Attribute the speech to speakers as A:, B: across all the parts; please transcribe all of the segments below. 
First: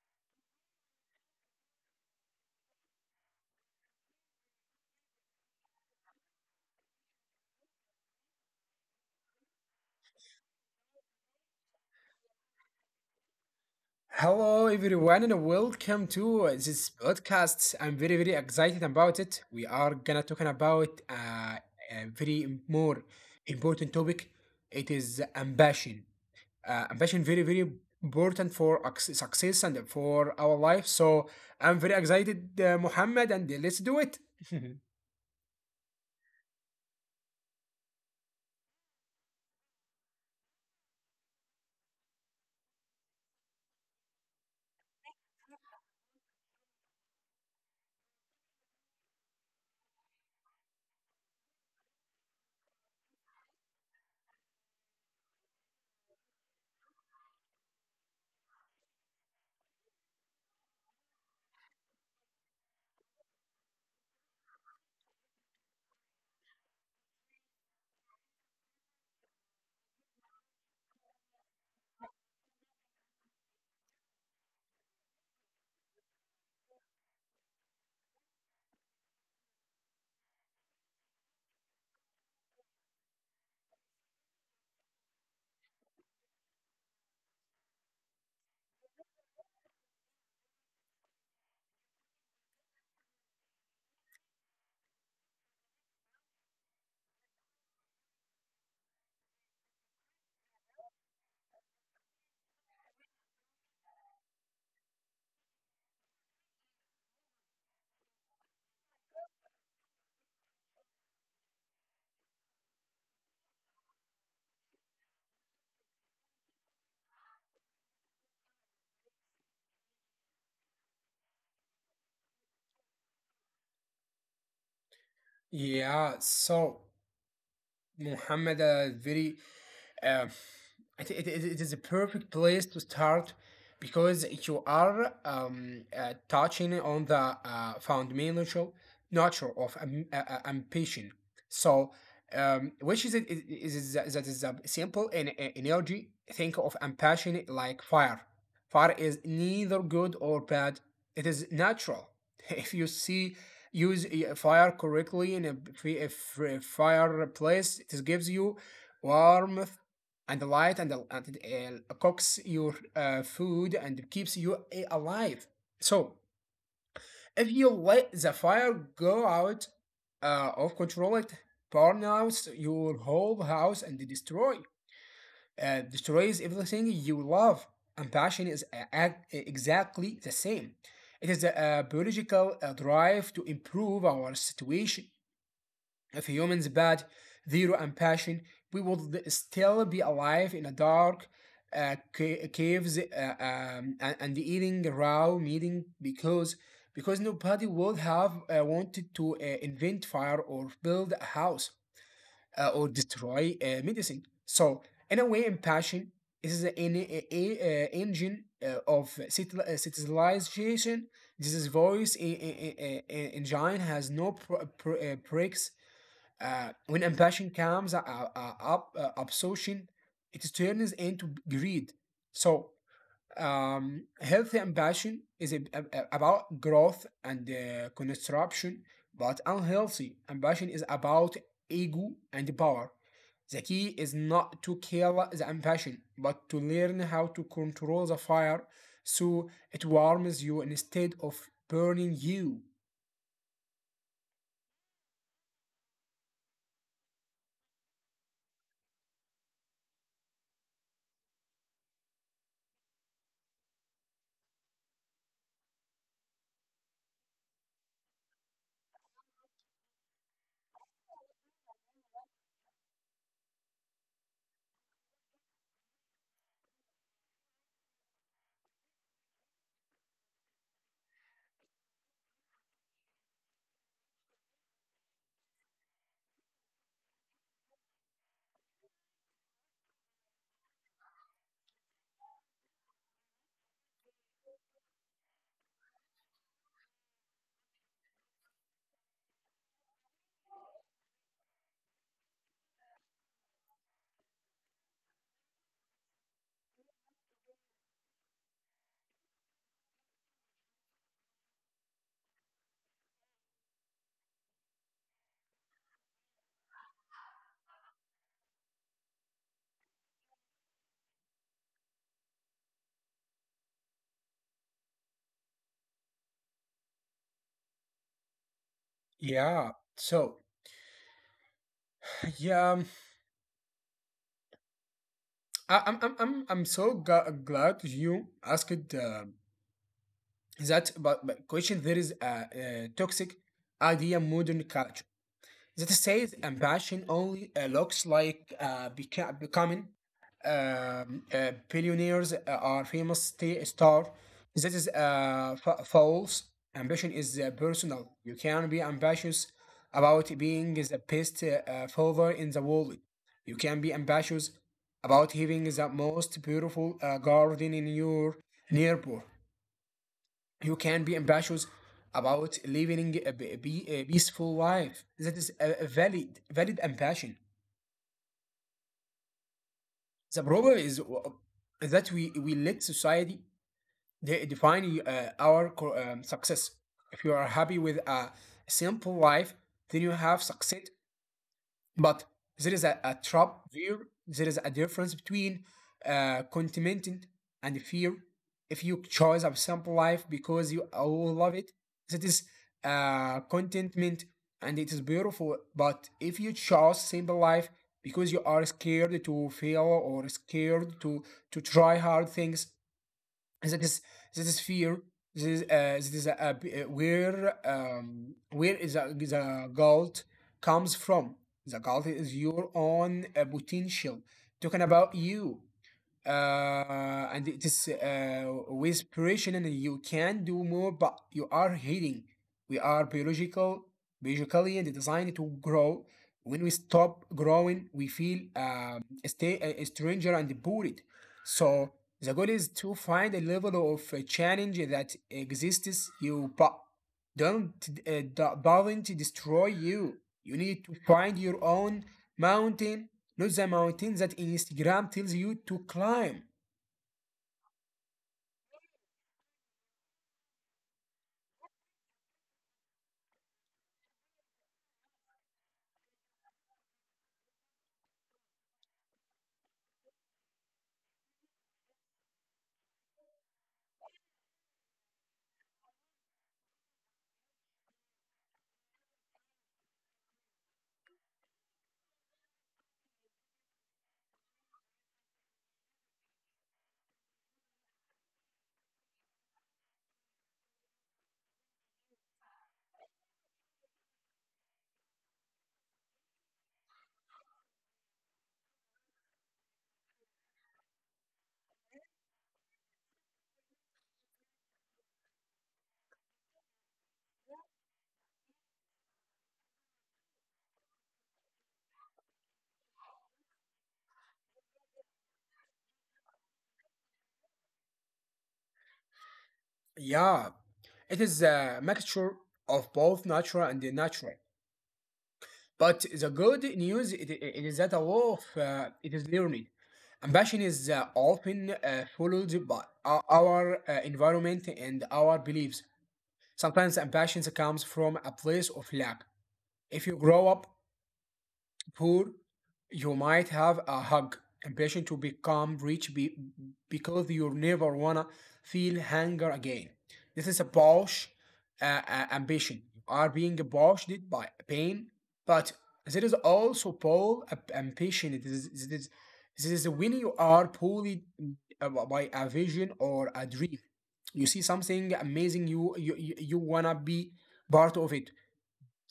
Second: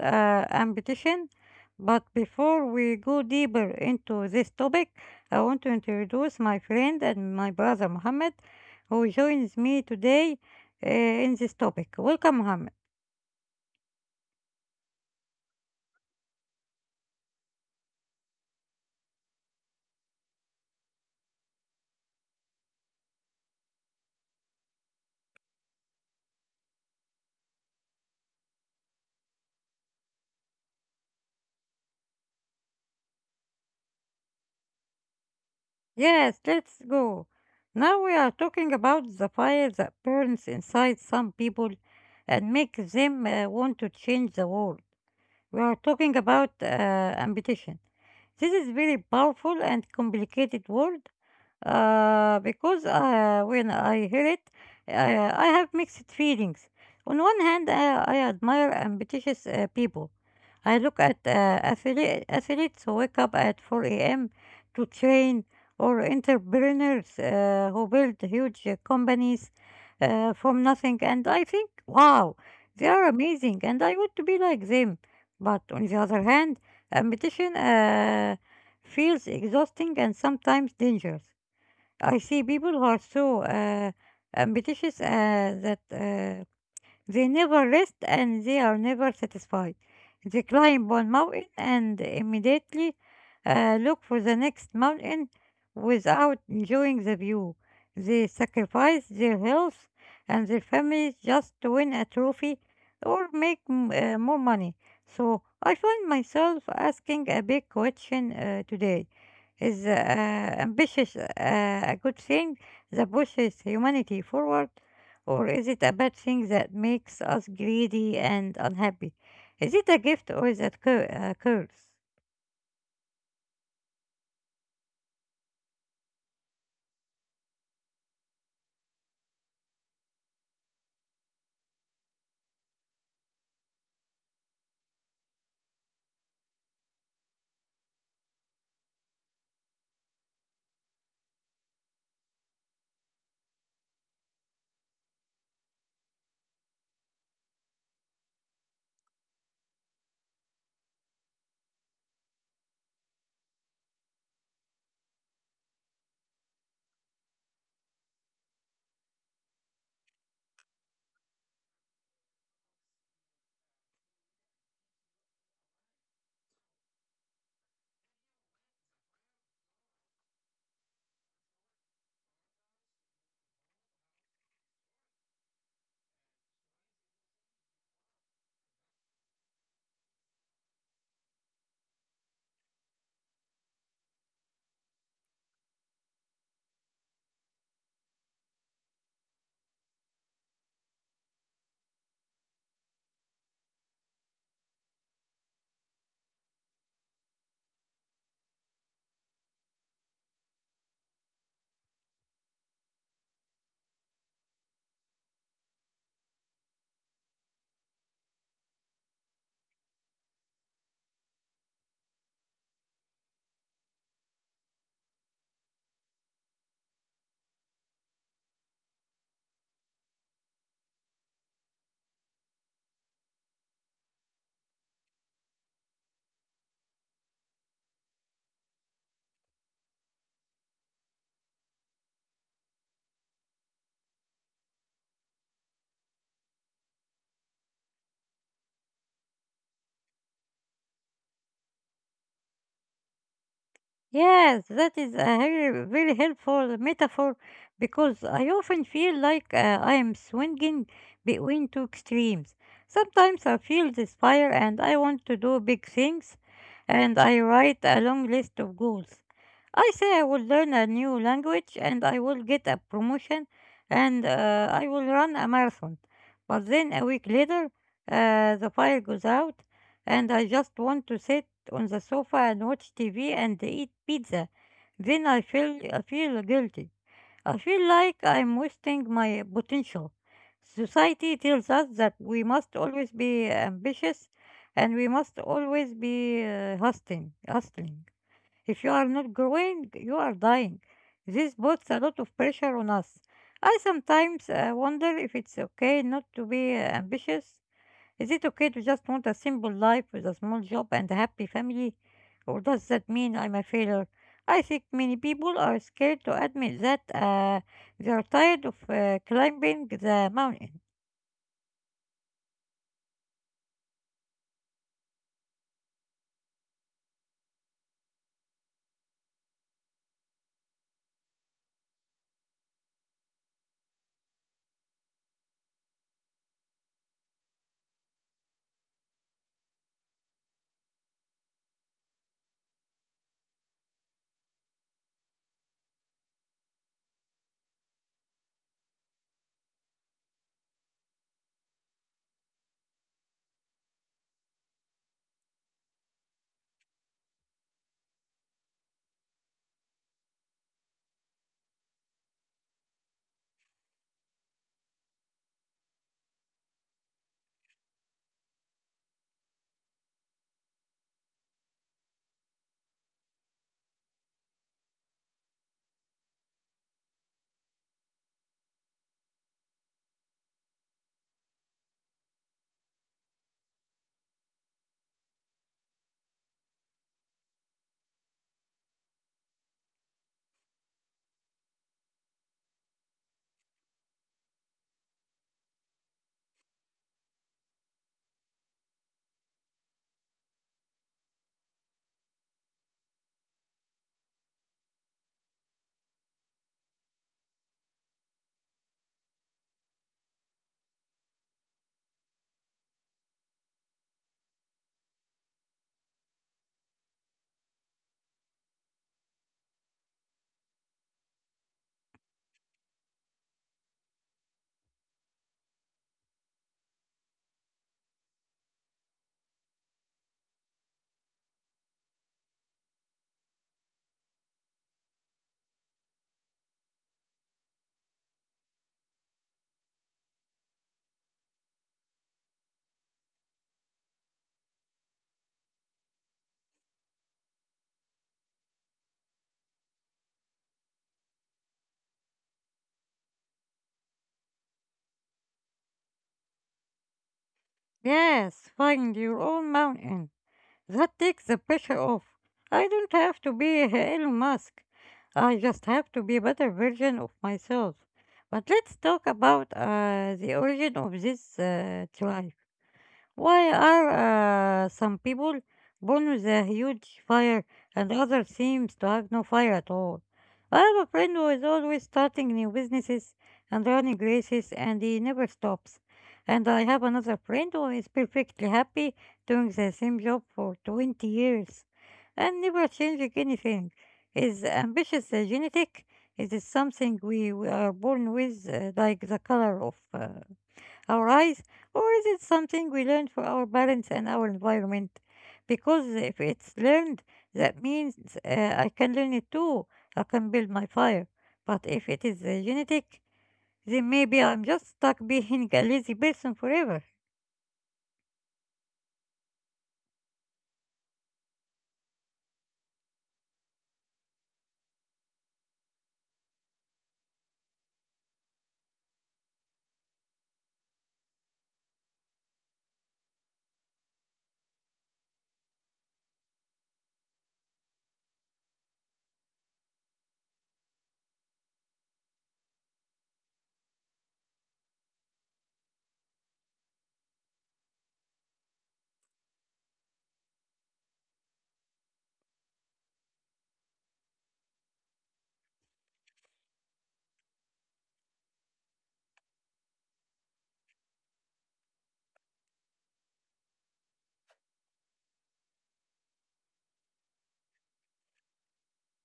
A: ambition. But before we go deeper into this topic, I want to introduce my friend and my brother Mohammed, who joins me today in this topic. Welcome, Mohammed.
B: Hello, everyone, and welcome to this podcast. I'm very, very excited about it. We are gonna talking about a very more important topic. It is ambition. Ambition very, very important for success and for our life. So I'm very excited, Muhammad, and let's do it.
A: Yes, let's go. Now we are talking about the fire that burns inside some people and makes them want to change the world. We are talking about ambition. This is very powerful and complicated word, because when I hear it, uh, I have mixed feelings. On one hand, I admire ambitious people. I look at athletes who wake up at 4 a.m. to train, or entrepreneurs who build huge companies from nothing, and I think, wow, they are amazing, and I want to be like them. But on the other hand, ambition feels exhausting and sometimes dangerous. I see people who are so ambitious that they never rest and they are never satisfied. They climb one mountain and immediately look for the next mountain without enjoying the view. They sacrifice their health and their families just to win a trophy or make more money. So I find myself asking a big question today. Is ambitious a good thing that pushes humanity forward? Or is it a bad thing that makes us greedy and unhappy? Is it a gift or is a curse?
B: Yeah. So Muhammad, very Um, it is a perfect place to start because you are touching on the fundamental nature of ambition. So, which is, is that that is a simple and energy. Think of ambition like fire. Fire is neither good or bad. It is natural. If you see use a fire correctly in a fireplace, it gives you warmth and the light and it cooks your food and keeps you alive. So if you let the fire go out of control, it burn out your whole house and destroys everything you love. And exactly the same. It is a biological drive to improve our situation. If humans bad, zero and passion, we would still be alive in a dark caves and eating raw meat because because nobody would have wanted to invent fire or build a house or destroy medicine. So in a way, impassion is an engine of civilization. This is voice engine has no breaks when ambition comes up, obsession, it turns into greed. So, healthy ambition is about growth and construction, but unhealthy ambition is about ego and power. The key is not to kill the ambition, but to learn how to control the fire so it warms you instead of burning you.
A: Yes, that is a very, very helpful metaphor because I often feel like I am swinging between two extremes. Sometimes I feel this fire and I want to do big things, and I write a long list of goals. I say I will learn a new language and I will get a promotion and I will run a marathon. But then a week later, the fire goes out and I just want to sit on the sofa and watch TV and eat pizza. Then I feel guilty. I feel like I'm wasting my potential. Society tells us that we must always be ambitious and we must always be hustling, hustling. If you are not growing, you are dying. This puts a lot of pressure on us. I sometimes wonder if it's okay not to be ambitious. Is it okay to just want a simple life with a small job and a happy family? Or does that mean I'm a failure? I think many people are scared to admit that they are tired of climbing the mountain.
B: Yeah. So, yeah, I'm so glad you asked that but question there is a toxic idea modern culture that says ambition only looks like becoming billionaires are famous star. That is false. Ambition is personal. You can be ambitious about being the best father in the world. You can be ambitious about having the most beautiful garden in your neighborhood. You can be ambitious about living a peaceful life. That is a valid ambition. The problem is that we let society define our success. If you are happy with a simple life, then you have success. But there is a trap there. There is a difference between contentment and fear. If you choose a simple life because you all love it, that is contentment, and it is beautiful. But if you choose simple life because you are scared to fail or scared to try hard things, that is that is fear. This is where is the guilt comes from. The guilt is your own potential talking about you, and it is with preparation and you can do more but you are healing. We are biologically designed to grow. When we stop growing we feel stay a stranger and bored. So the goal is to find a level of challenge that exists you but don't don't destroy you. You need to find your own mountain, not the mountain that Instagram tells you to climb.
A: Yes, find your own mountain. That takes the pressure off. I don't have to be Elon Musk. I just have to be a better version of myself. But let's talk about the origin of this drive. Why are some people born with a huge fire and others seems to have no fire at all? I have a friend who is always starting new businesses and running races and he never stops. And I have another friend who is perfectly happy doing the same job for 20 years and never changing anything. Is ambitious genetic? Is it something we are born with, like the color of alright? Or is it something we learn from our parents and our environment? Because if it's learned, that means I can learn it too. I can build my fire. But if it is genetic, then maybe I'm just stuck being a lazy person forever.
B: Yeah, it is a mixture of both natural and the natural. But the good news it is that a lot of it is learned. Ambition is often followed by our environment and our beliefs. Sometimes ambition comes from a place of lack. If you grow up poor, you might have a hug ambition to become rich because you never wanna feel hunger again. This is a Bosch ambition. You are being Bosched by pain, but there is also Paul ambition. This is when you are pulled by a vision or a dream. You see something amazing, you you wanna be part of it.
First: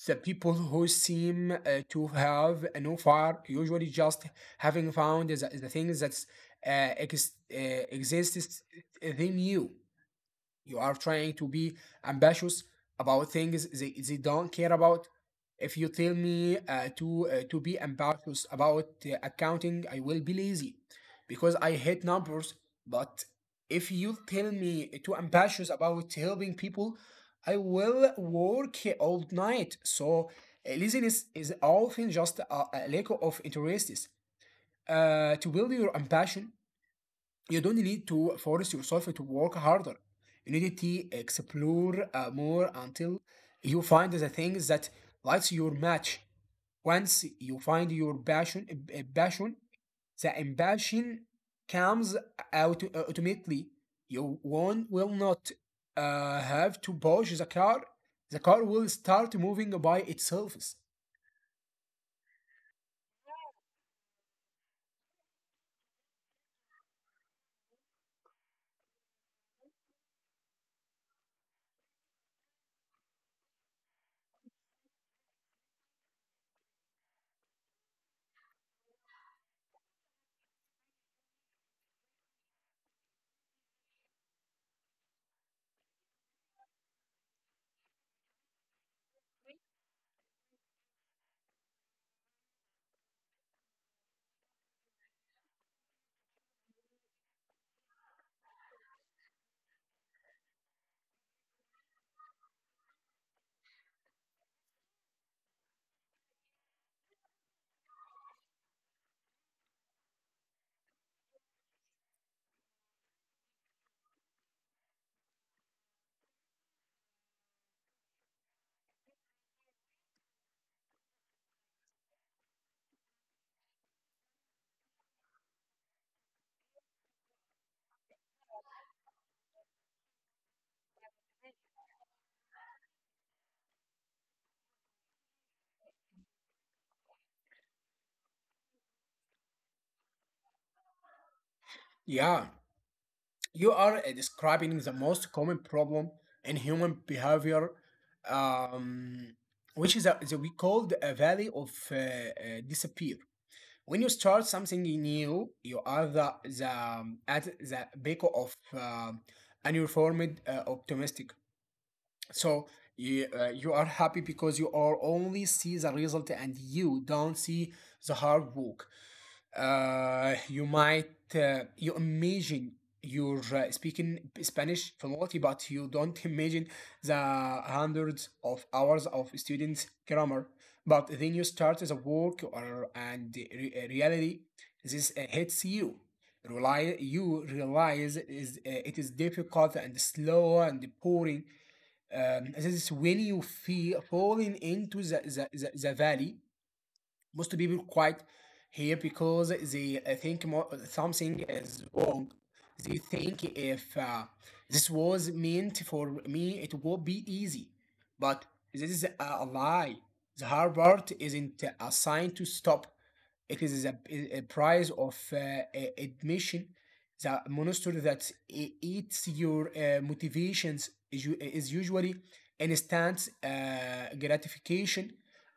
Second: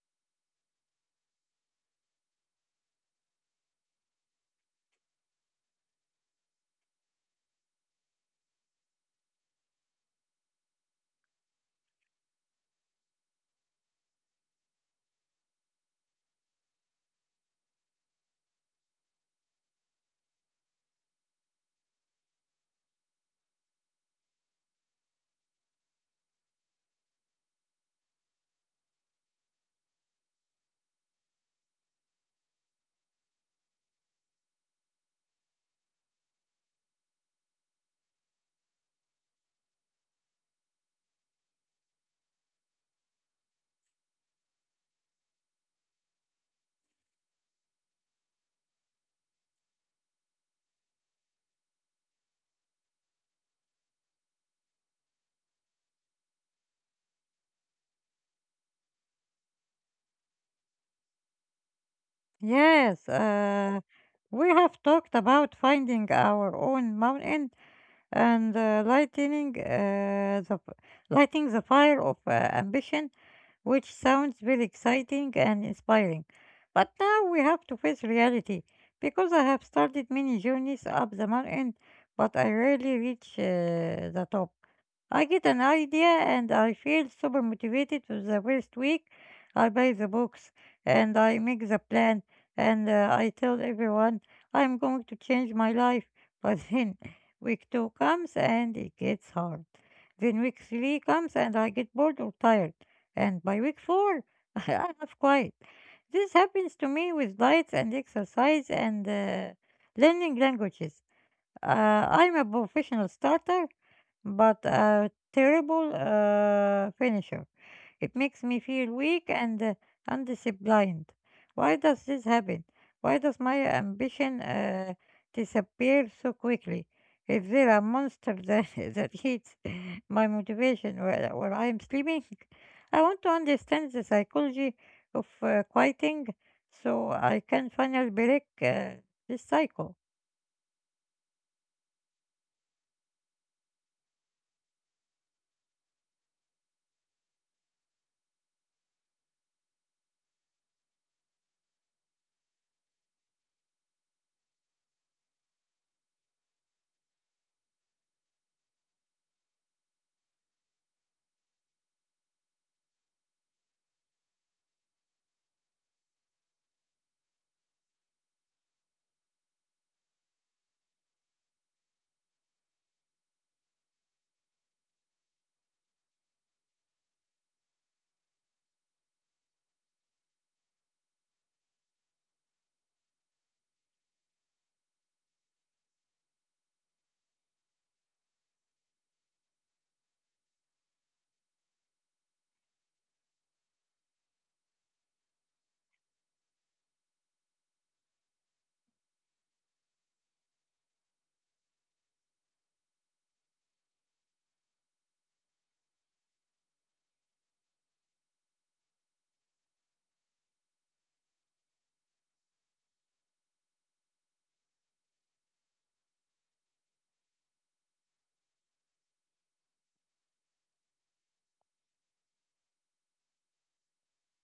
B: The people who seem to have no fire usually just having found the things that exists. They knew you are trying to be ambitious about things they don't care about. If you tell me to be ambitious about accounting, I will be lazy because I hate numbers. But if you tell me to ambitious about helping people, I will work all night. So laziness is often just a lack of interests. To build your ambition, you don't need to force yourself to work harder. You need to explore more until you find the things that lights your match. Once you find your passion, passion, the ambition comes out automatically. You one will not have to push the car. The car will start moving by itself.
A: Yes, we have talked about finding our own mountain and lighting the fire of ambition, which sounds very exciting and inspiring. But now we have to face reality because I have started many journeys up the mountain, but I rarely reach the top. I get an idea and I feel super motivated for the first week. I buy the books and I make the plan and I tell everyone I'm going to change my life. But then Week 2 comes and it gets hard. Then week 3 comes and I get bored or tired. And by week 4, I have quite. This happens to me with diets and exercise and learning languages. I'm a professional starter, but a terrible finisher. It makes me feel weak and undisciplined. Why does this happen? Why does my ambition disappear so quickly? Is there a monster that, that eats my motivation while I'm sleeping? I want to understand the psychology of quieting so I can finally break this cycle.
B: Yeah, you are describing the most common problem in human behavior, um, which is we called a valley of disappear. When you start something new, you are the at the beacon of uniformed optimistic. So you, you are happy because you are only see the result and you don't see the hard work. You might you imagine you're speaking Spanish fluently, but you don't imagine the hundreds of hours of students' grammar. But then you start the work or and reality. This hits you. You realize is it is difficult and slow and boring. This is when you feel falling into the valley. Most people quite here because they think more, something is wrong. They think if this was meant for me, it would be easy. But this is a lie. The hard part isn't a sign to stop. It is a price of admission. The monster that eats your motivations is, is usually instant gratification.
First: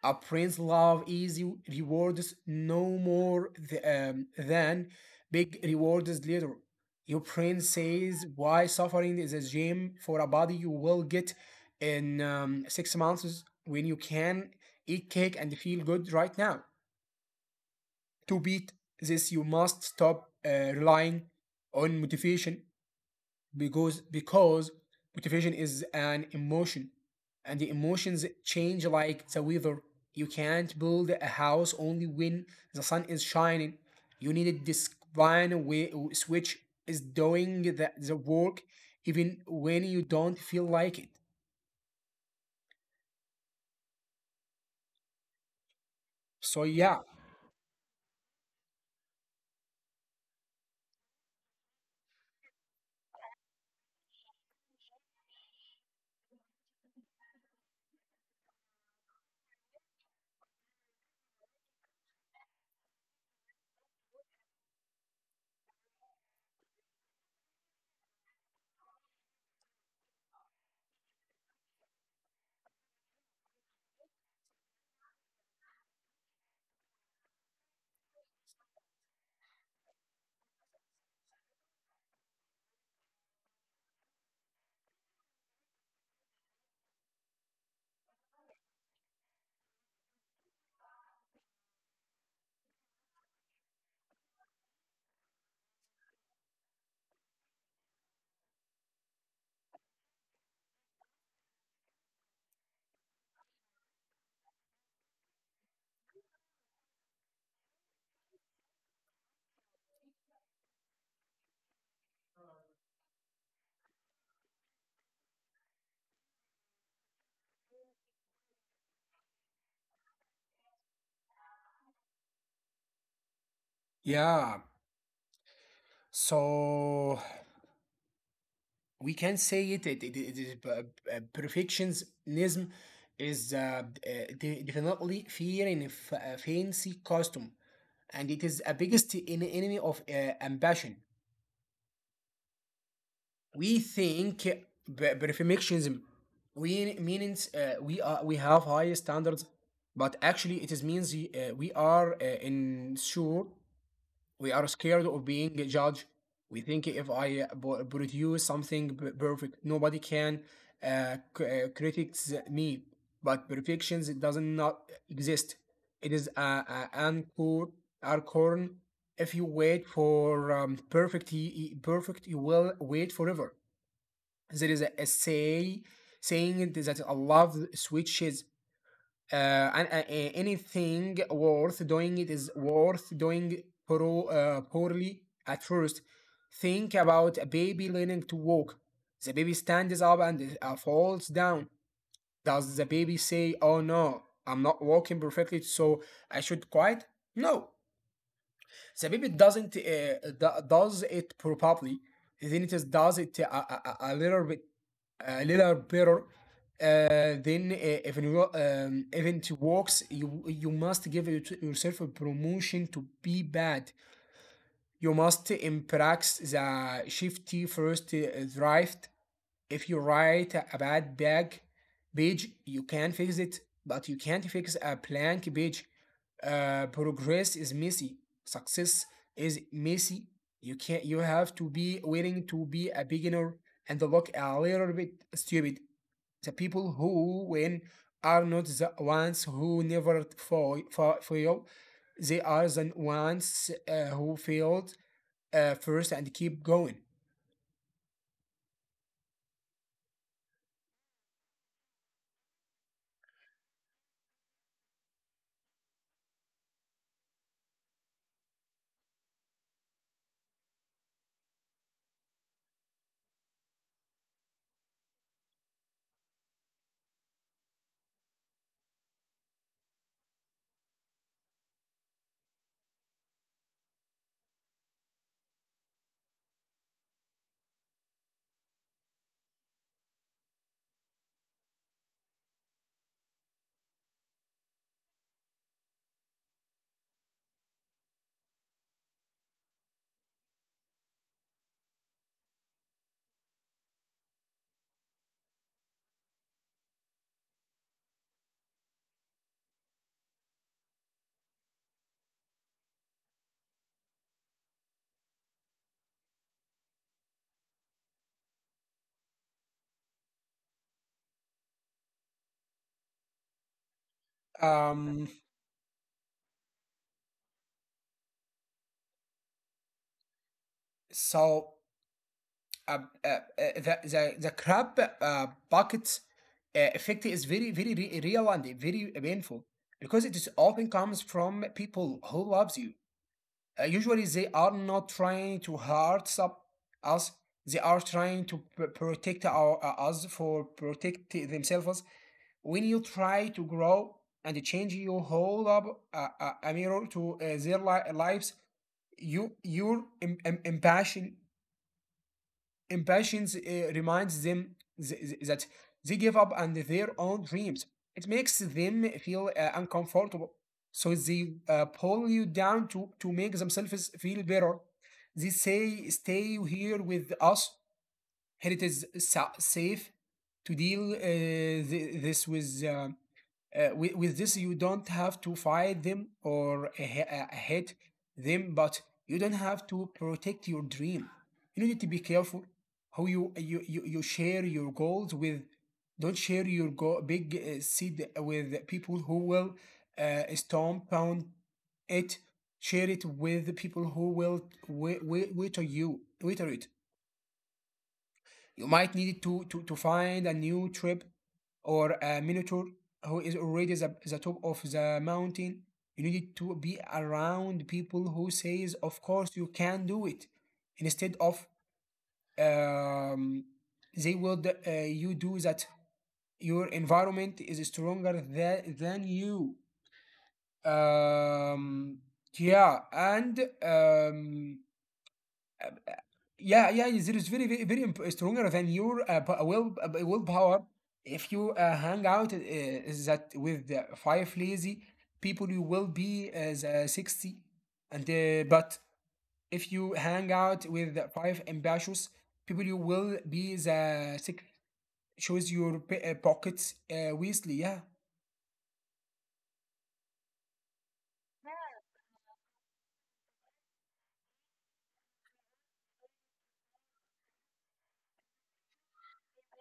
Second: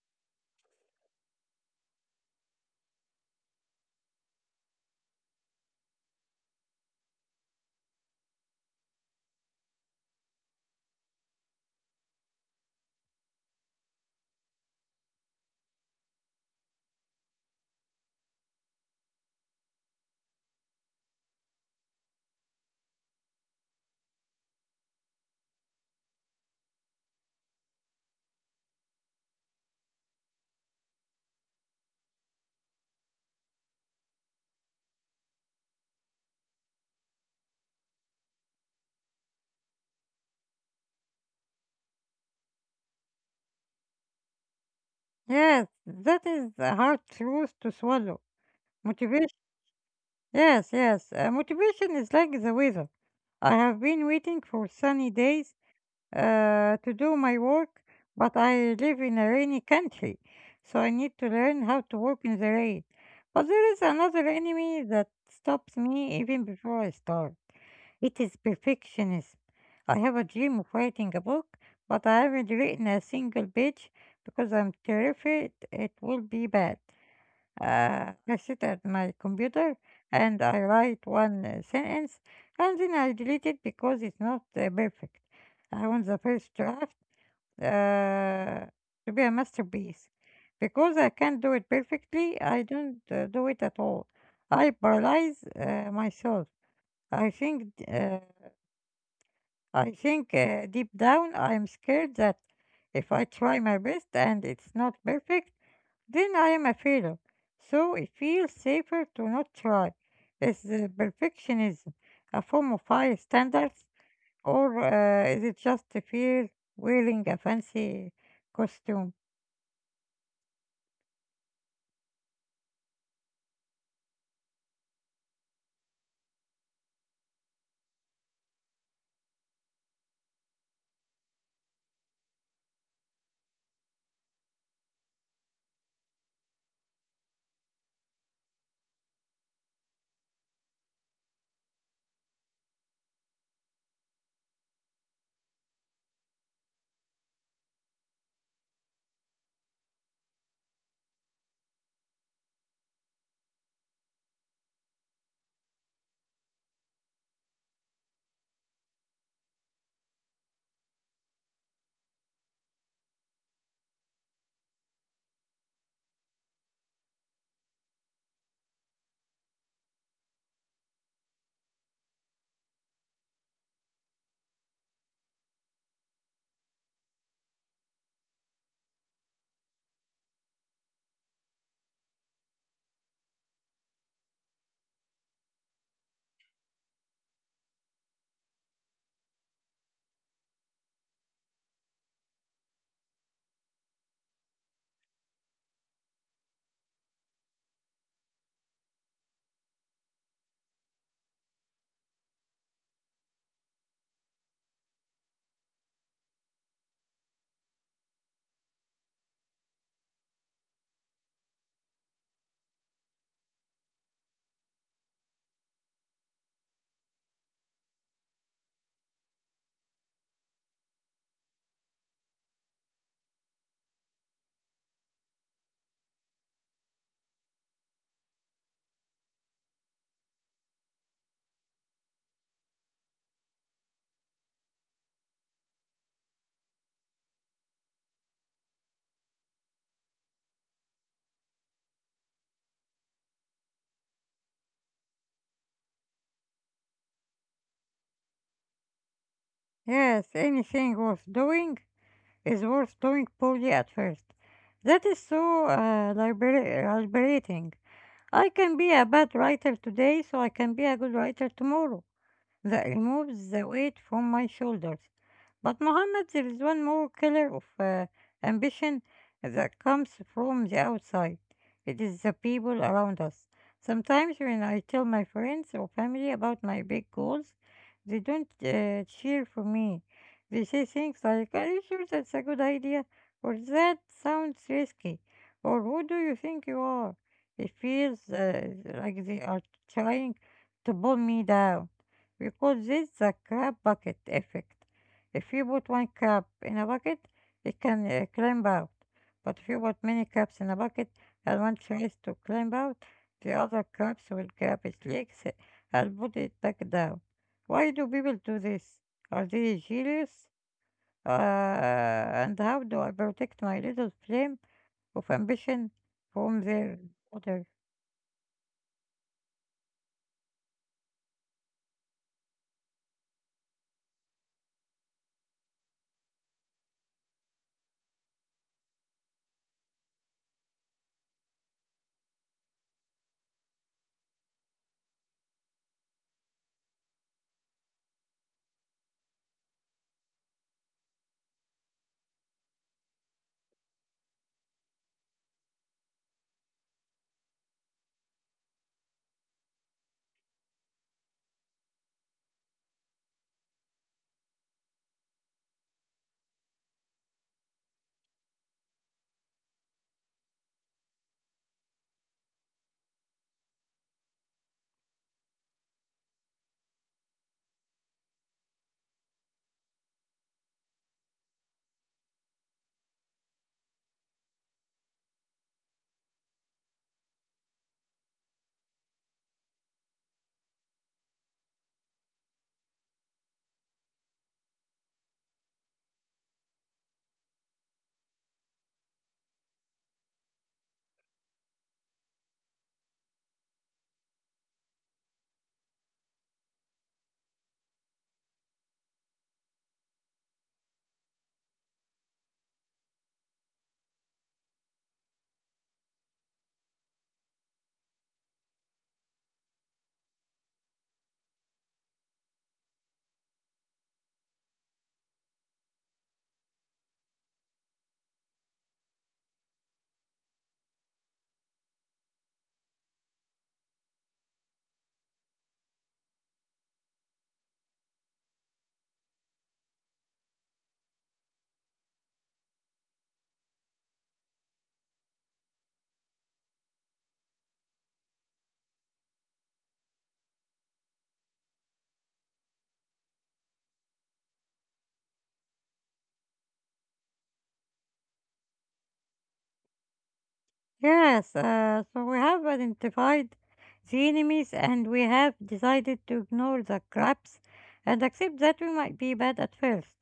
B: A prince love easy rewards no more than big rewards later. Your prince says why suffering is a gem for a body you will get in 6 months when you can eat cake and feel good right now. To beat this, you must stop relying on motivation because motivation is an emotion and the emotions change like the weather. You can't build a house only when the sun is shining. You need a discipline switch is doing the work even when you don't feel like it.
A: Yes,
B: So
A: that
B: yeah.
A: is a hard truth to swallow. Motivation. Yes, yes. Motivation is like the weather. I have been waiting for sunny days to do my work, but I live in a rainy country, so I need to learn how to work in the rain. But there is another enemy that stops me even before I start. It is perfectionism. I have a dream of writing a book, but I haven't written a single page because I'm terrified it will be bad. I sit at my computer and I write one sentence and then I delete it because it's not perfect. I want the first draft uh, to be a masterpiece. Because I can't do it perfectly, I don't do it at all. I paralyze myself. I think, uh, I think deep down, I'm scared that if I try my best and it's not perfect, then I am a failure. So it feels safer to not try. Is the perfectionism a form of high standards, or is it just a fear wearing a fancy costume?
B: Yeah, so we can say it is perfectionism is definitely fear in a fancy costume, and it is a biggest enemy of ambition. We think perfectionism we means we are we have high standards, but actually it is means we are unsure. We are scared of being judged. We think if I produce something perfect, nobody can critics me. But perfection does not exist. It is a anchor, acorn. If you wait for perfect, perfect, you will wait forever. There is a saying that a love switches anything worth doing it is worth doing poorly at first. Think about a baby learning to walk. The baby stands up and falls down. Does the baby say, "Oh no, I'm not walking perfectly, so I should quit?" No. The baby doesn't does it probably. Then it is does it a a little bit a little better even works. You must give your- yourself a promotion to be bad. You must impress the shifty first draft. If you write a bad bag page you can fix it, but you can't fix a blank page. Progress is messy. Success is messy. You can't you have to be willing to be a beginner and look a little bit stupid. The people who win are not the ones who never fail. They are the ones who failed first and keep going.
A: Yes, anything worth doing is worth doing poorly at first. That is so liberating. I can be a bad writer today, so I can be a good writer tomorrow. That removes the weight from my shoulders. But Muhammad, there is one more killer of ambition that comes from the outside. It is the people around us. Sometimes when I tell my friends or family about my big goals, they don't cheer for me. They say things like, "Are you sure that's a good idea?" Or "that sounds risky?" Or "who do you think you are?" It feels like they are trying to pull me down. We call this the crab bucket effect. If you put one cup in a bucket, it can climb out. But if you put many cups in a bucket and one tries to climb out, the other cups will grab its legs and put it back down. Why do people do this? Are they jealous? And how do I protect my little flame of
B: Um,
A: ambition from their water?
B: so uh, uh, uh, the crab bucket effect is very real and very painful because it is often comes from people who loves you. Usually they are not trying to hurt us. They are trying to protect our us for protect themselves. When you try to grow and change your whole up, a mirror to their lives, you your im- im- impassion Impatience reminds them th- that they give up on their own dreams. It makes them feel uncomfortable. So they pull you down to make themselves feel better. They say, "Stay here with us. Here it is safe to deal this." with. With this, you don't have to fight them or hate them, but you don't have to protect your dream. You need to be careful how you share your goals with. Don't share your big seed with people who will stomp on it. Share it with the people who will wait on you, wait on it. You might need to find a new trip or a minotaur who is already the top of the mountain. You need to be around people who says, "Of course you can do it," instead of um, they will you do that. Your environment is stronger than you. Um, yeah, and yeah, yeah, there is very stronger than your willpower. If you hang out is that with the five lazy people, you will be as 60. And but if you hang out with the five ambitious people, you will be the six. Shows your pockets wisely. Yeah.
A: Yes, so we have identified the enemies and we have decided to ignore the crabs and accept that we might be bad at first.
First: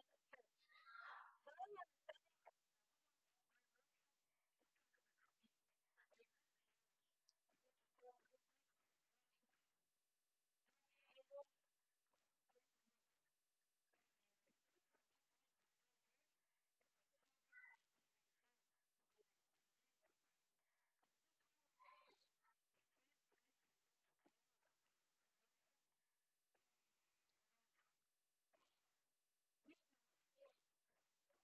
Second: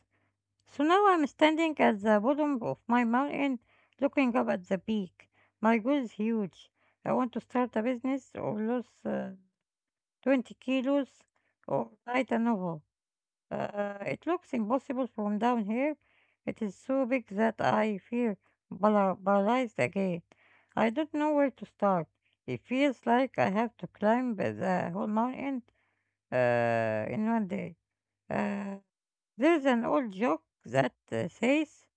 A: So now I'm standing at the bottom of my mountain looking up at the peak. My goal is huge. I want to start a business or lose 20 kilos or write a novel. It looks impossible from down here. It is so big that I feel paralyzed again. I don't know where to start. It feels like I have to climb the whole mountain in one day. Uh, there's an old joke that says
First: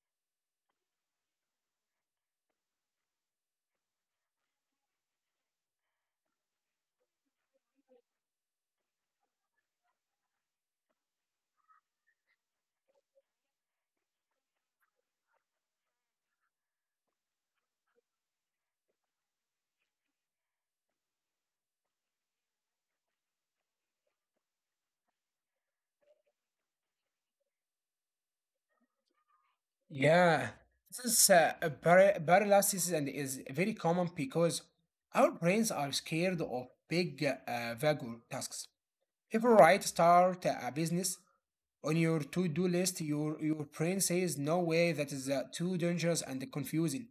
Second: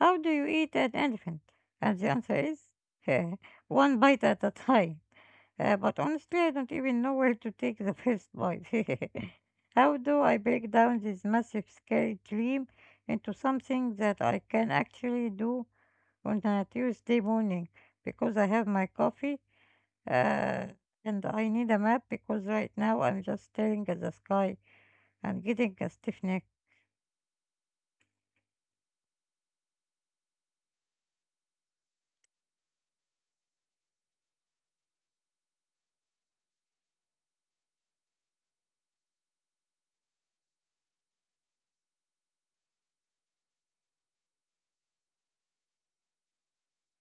A: how do you eat an elephant? And the answer is one bite at a time. But honestly, I don't even know where to take the first bite. How do I break down this massive, scary dream into something that I can actually do on a Tuesday morning? Because I have my coffee uh, and I need a map because right now I'm just staring at the sky and getting a stiff neck.
B: Yeah, this is a paralysis and is very common because our brains are scared of big, vague tasks. If we write start a business on your to-do list, your brain says no way, that is too dangerous and confusing,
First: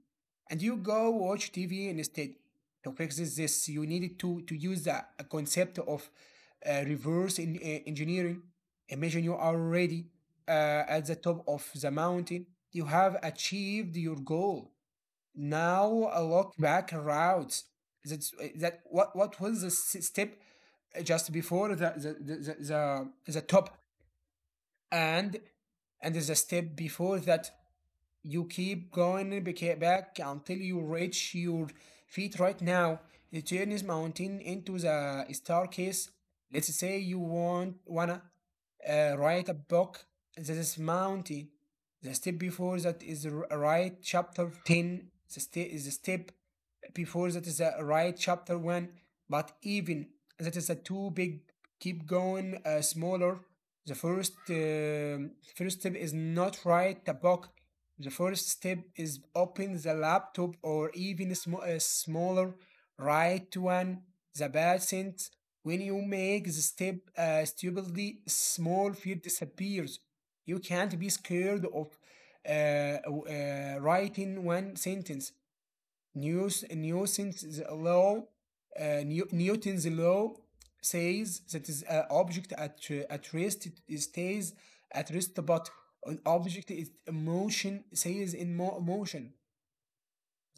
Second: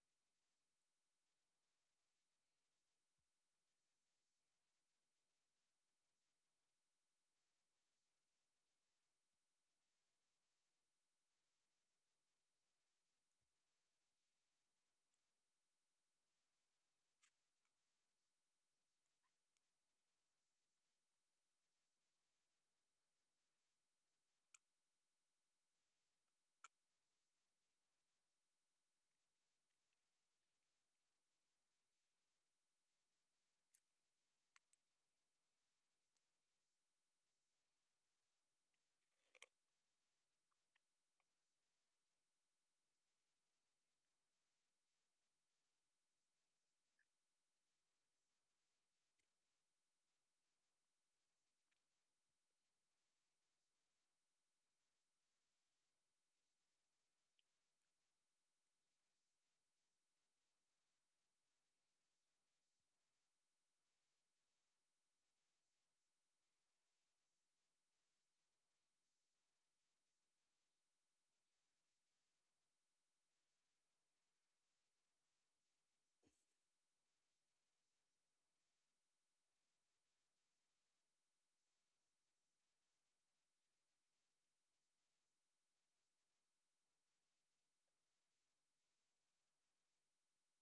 B: and you go watch TV instead. To fix this, you needed to use the concept of reverse engineering. Imagine you are already at the top of the mountain. You have achieved your goal. Now look back routes. That's that. What was the step just before the, top, and and the step before that, you keep going back until you reach your feet right now. It turns mountain into the staircase. Let's say you want wanna write a book. This is mountain. The step before that is right chapter 10. The step before that is a right chapter 1. But even that is a too big. Keep going smaller. The first step is not write the book. The first step is open the laptop, or even a smaller, write one. The patient, when you make the step stupidly small, fear disappears. You can't be scared of writing one sentence. New's, Newton's law, New, Newton's law says that is an object at rest it stays at rest, but an object is motion stays in motion.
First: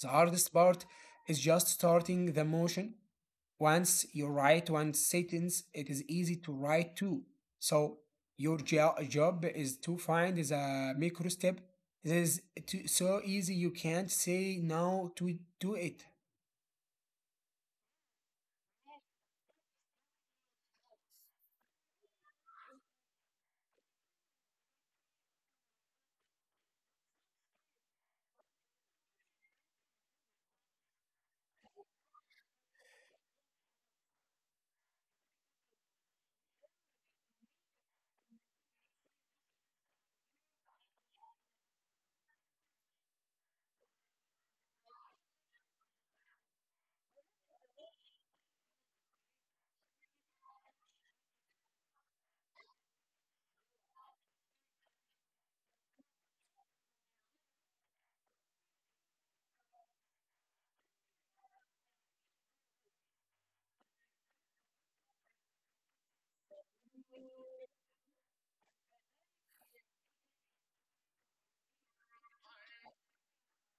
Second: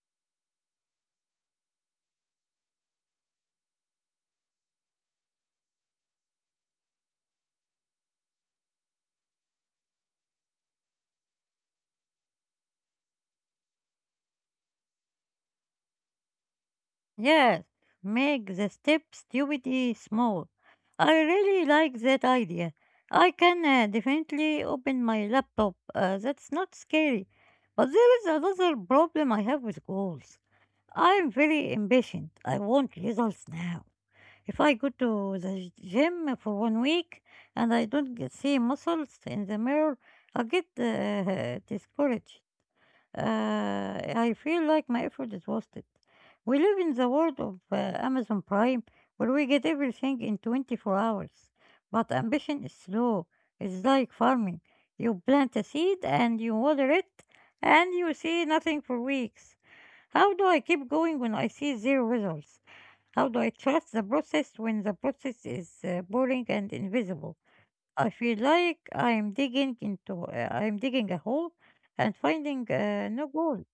B: The hardest part is just starting the motion. Once you write one sentence, it is easy to write two. So your job is to find the micro step. It is so easy you can't say no to do it.
A: Yes, make the step stupidity small. I really like that idea. I can definitely open my laptop. That's not scary. But there is another problem I have with goals. I'm very impatient. I want results now. If I go to the gym for one week and I don't get- see muscles in the mirror, I get discouraged. I feel like my effort is wasted. We live in the world of Amazon Prime where we get everything in 24 hours. But ambition is slow. It's like farming. You plant a seed and you water it and you see nothing for weeks. How do I keep going when I see zero results? How do I trust the process when the process is boring and invisible? I feel like I am digging a hole and finding no goal.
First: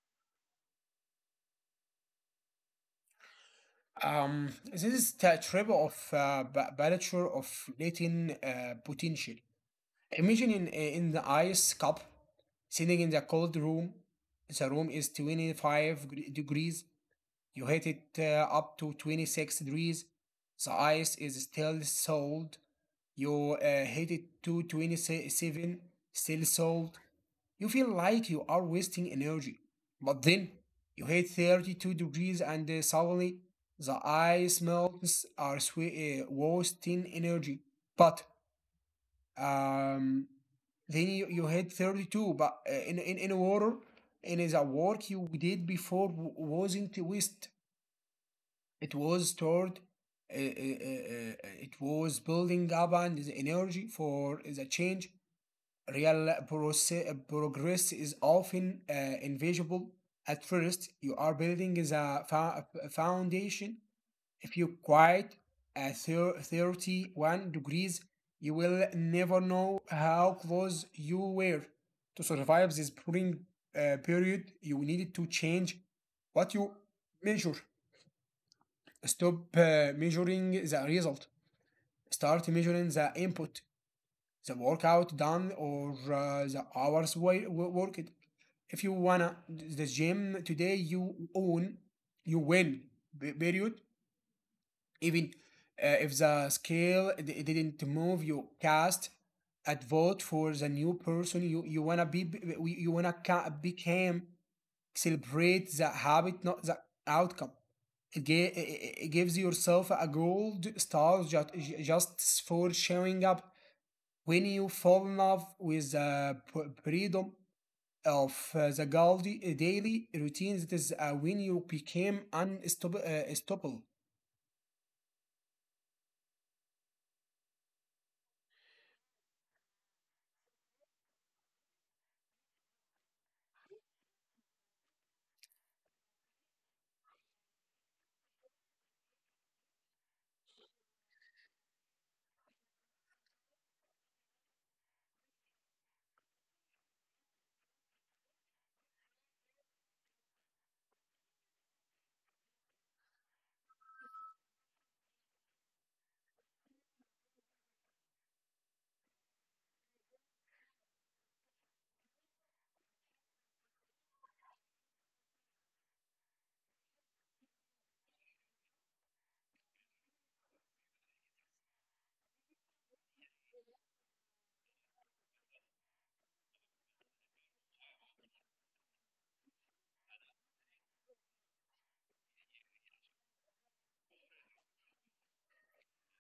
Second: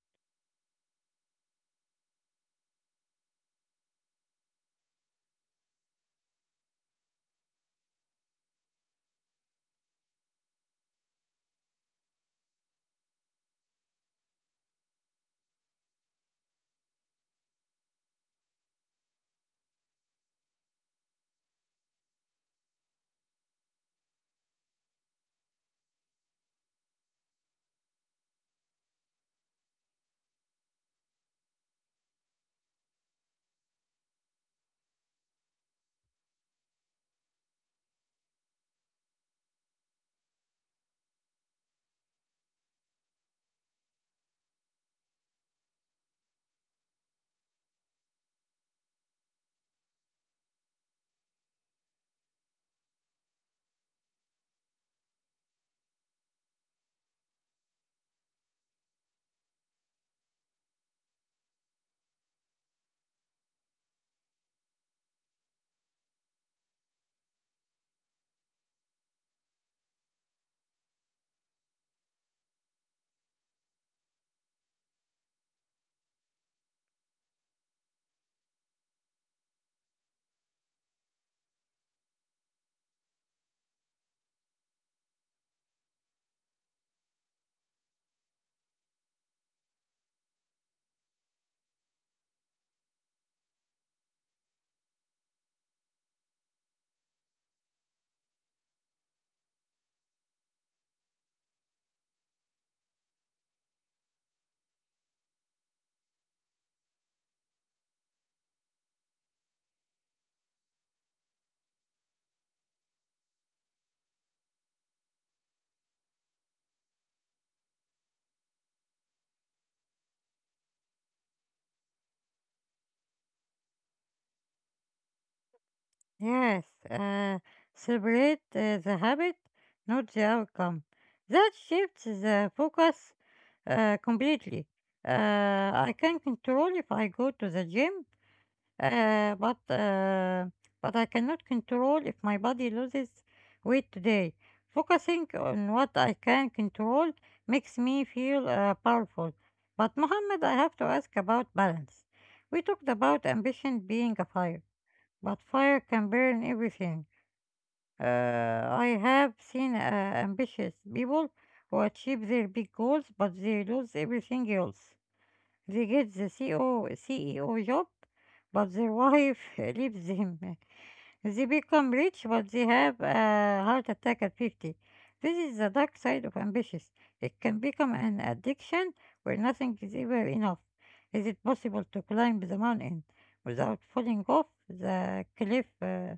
B: This is the triple of balature of latent potential. Imagine in the ice cup, sitting in the cold room. The room is 25 degrees. You heat it up to 26 degrees. The ice is still solid. You heat it to 27, still solid. You feel like you are wasting energy, but then you hit 32 degrees and suddenly the ice melts are wasting energy. But um, then you hit 32, but in water, in the work you did before wasn't waste. It was stored, it was building up and the energy for the change. Real progress is often invisible. At first, you are building the foundation. If you quiet at 31 degrees, you will never know how close you were. To survive this pruning period, you needed to change what you measure. Stop measuring the result. Start measuring the input, the workout done or the hours worked. If you wanna the gym today, you win. Period. Even if the scale didn't move, you cast at vote for the new person you wanna be. You wanna become. Celebrate the habit, not the outcome. It, ga- it gives yourself a gold star, just for showing up. When you fall in love with the freedom of the Gaudi daily routines, it is when you became unstoppable. Stoppable.
A: Yes, uh, celebrate the habit, not the outcome. That shifts the focus completely. Uh, I can control if I go to the gym, uh, but uh, but I cannot control if my body loses weight today. Focusing on what I can control makes me feel powerful. But Mohammed, I have to ask about balance. We talked about ambition being a fire, but fire can burn everything. I have seen ambitious people who achieve their big goals, but they lose everything else. They get the CEO job, but their wife leaves them. They become rich, but they have a heart attack at 50. This is the dark side of ambitious. It can become an addiction where nothing is ever enough. Is it possible to climb the mountain without falling off the cliff?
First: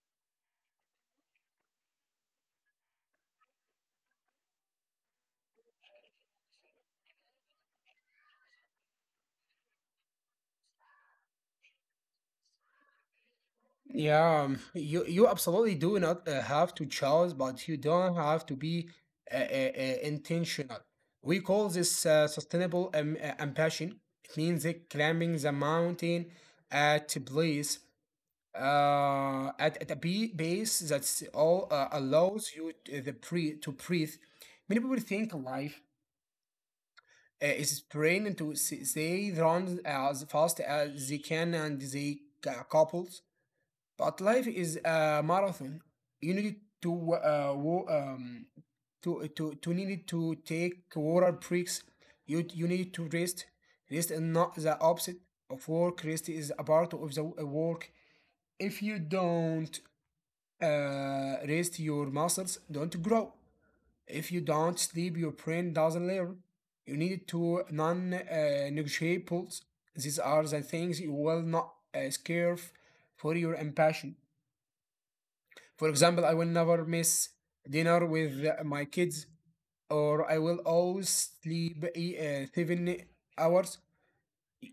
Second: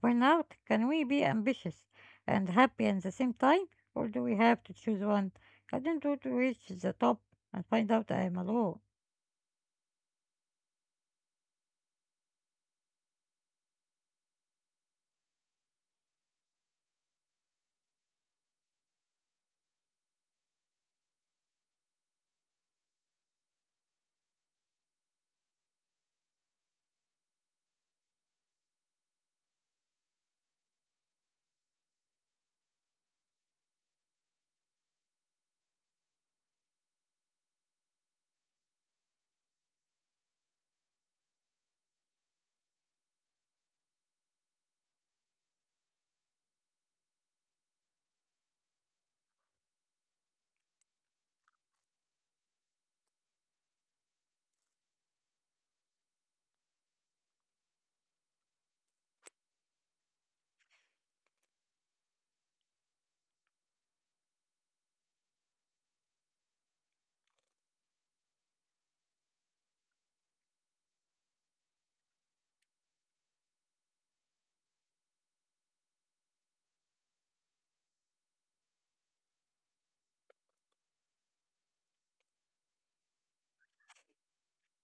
A: For now, can we be ambitious and happy at the same time, or do we have to choose one? I don't want to reach the top and find out I am alone.
B: Yeah, you absolutely do not have to choose, but you don't have to be intentional. We call this sustainable ambition. It means that climbing the mountain at a place, at a base that's all allows you t- the pre to breathe. Many people think life is spraying into they run as fast as they can and they couples, but life is a marathon. You need to wo- to need to take water breaks. You need to rest. Rest is not the opposite of work. Rest is a part of the work. If you don't rest your muscles don't grow. If you don't sleep, your brain doesn't learn. You need to non negotiables. These are the things you will not scare for your ambition. For example, I will never miss dinner with my kids, or I will always sleep 7 hours.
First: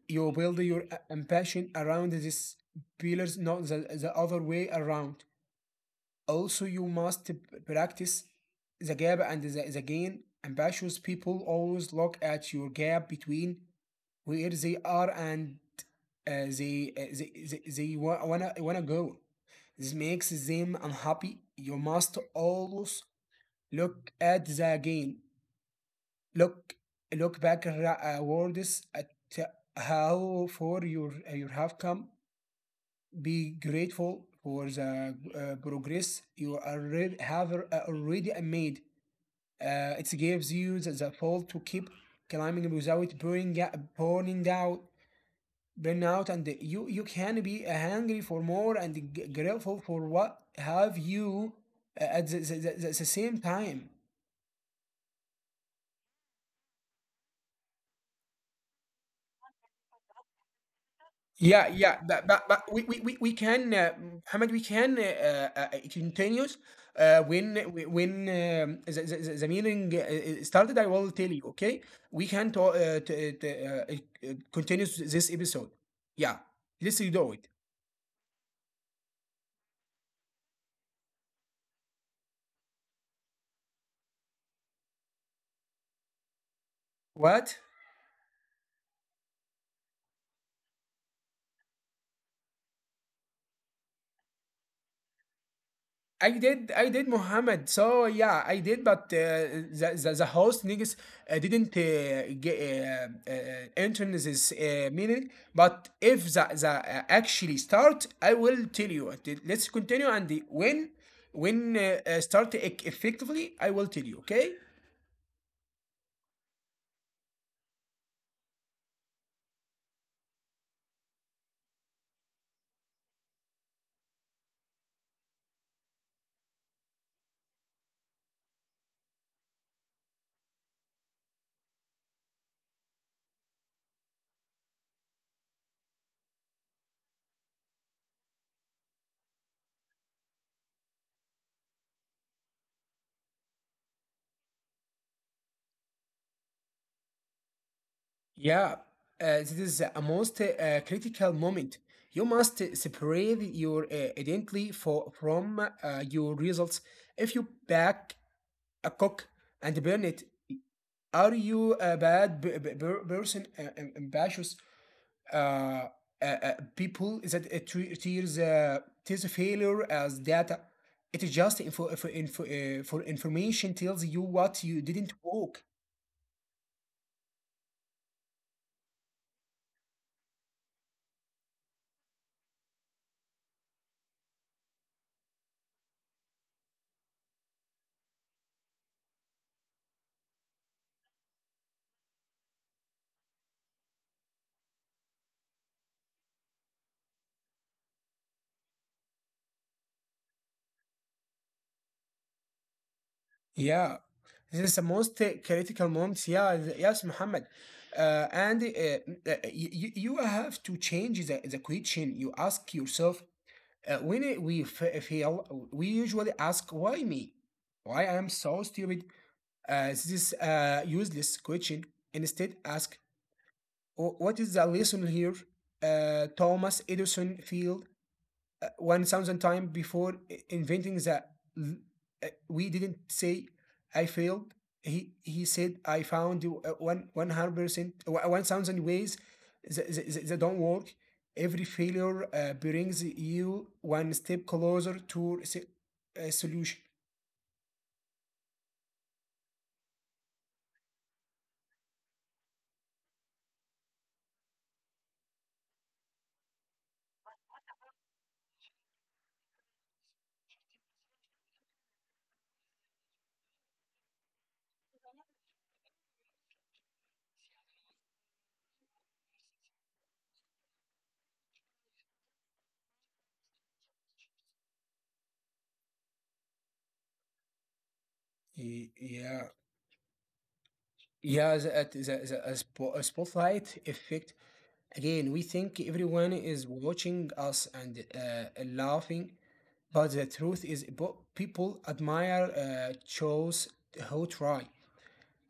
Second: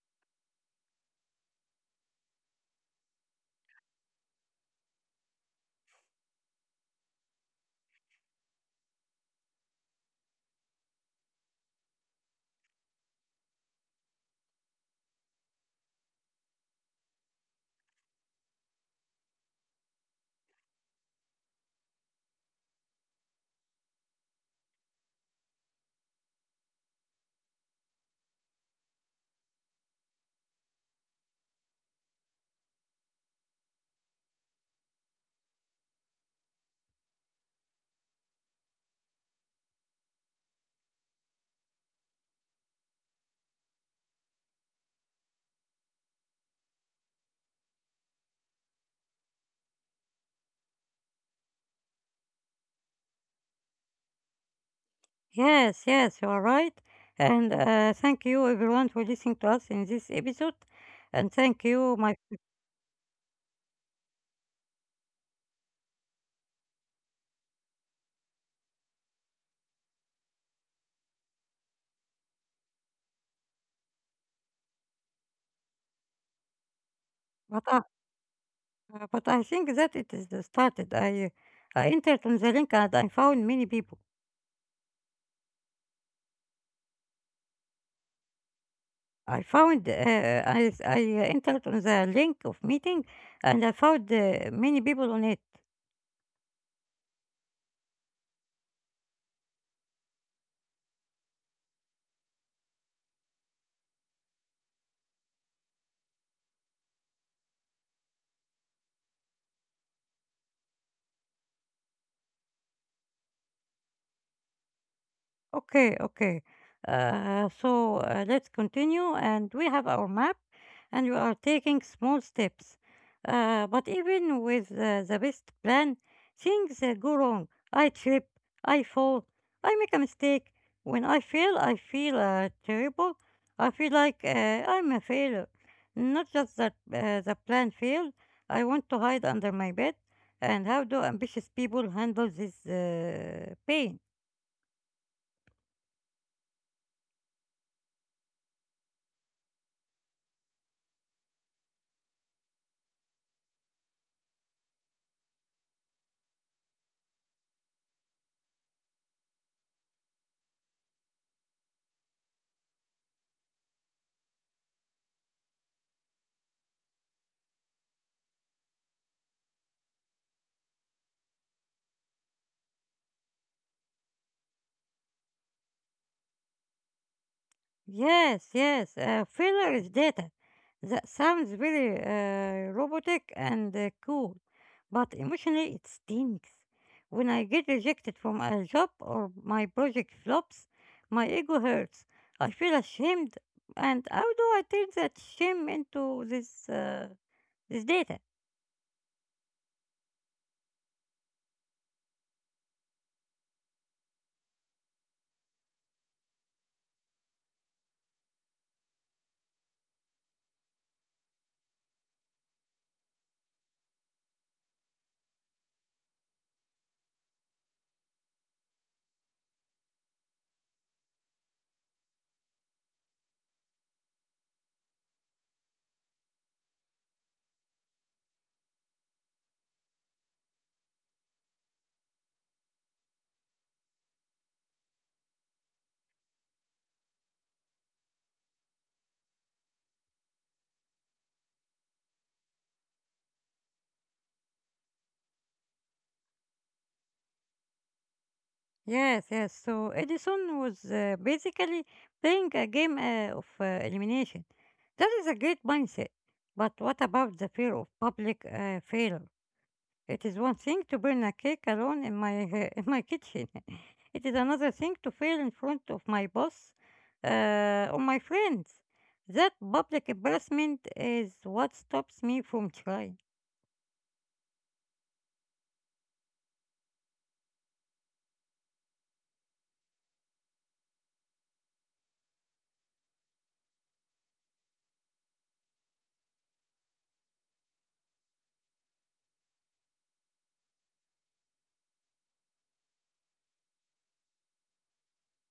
B: You build your ambition around these pillars, not the other way around. Also, you must practice the gap and the gain. Ambitious people always look at your gap between where they are and uh, they, uh, they, they, wanna go. This makes them unhappy. You must always look at the gain. Look, look back words at how far you have come. Be grateful for the progress you already have already made. It gives you the pull to keep climbing without burnout, and you can be hungry for more and grateful for what have you at the same time.
A: Yes, yes, you are right. And thank you everyone for listening to us in this episode. And thank
B: Yeah,
A: you,
B: yeah,
A: my
B: but we can, Mohammed, we can continues uh, when when the meeting started. I will tell you, okay? We can continue this episode. Yeah, let's do it.
A: but I, uh, but I think that it is the started. I entered on the link and I found many people.
B: What?
A: I found I entered on the link of meeting and I found many people on it.
B: I did, Muhammad. So yeah, I did, but the host niggas didn't get intern this meaning. But if the, the actually start, I will tell you. Let's continue and when start effectively, I will tell you. Okay?
A: Okay, okay. Let's continue. And we have our map, and we are taking small steps. But even with the best plan, things go wrong. I trip, I fall, I make a mistake. When I fail, I feel terrible. I feel like I'm a failure. Not just that the plan failed, I want to hide under my bed. And how do ambitious people handle this pain?
B: Yeah, this is a most critical moment. You must separate your identity from your results. If you back a cook and burn it, are you a bad person? Ambitious uh, people that treats failure as data? It is just information, tells you what you didn't work.
A: Yes, yes, filler is data. That sounds very robotic and cool, but emotionally it stinks. When I get rejected from a job or my project flops, my ego hurts. I feel ashamed, and how do I turn that shame into this data?
B: Yeah, this is the most critical moment. Yeah, yes, Muhammad. And you have to change the question you ask yourself. When we fail, we usually ask, why me? Why I am so stupid? This is a useless question. Instead, ask, What is the lesson here?" Thomas Edison failed 1000 times before inventing that. We didn't say, "I failed." He said, "I found one 100% 1000 ways that don't work." Every failure brings you one step closer to a solution.
A: Yes, yes. So Edison was basically playing a game of elimination. That is a great mindset. But what about the fear of public failure? It is one thing to burn a cake alone in my in my kitchen. It is another thing to fail in front of my boss or my friends. That public embarrassment is what stops me from trying.
B: Yeah, yeah, that, the a spo- a spotlight effect. Again, we think everyone is watching us and laughing, but the truth is, people admire those who try.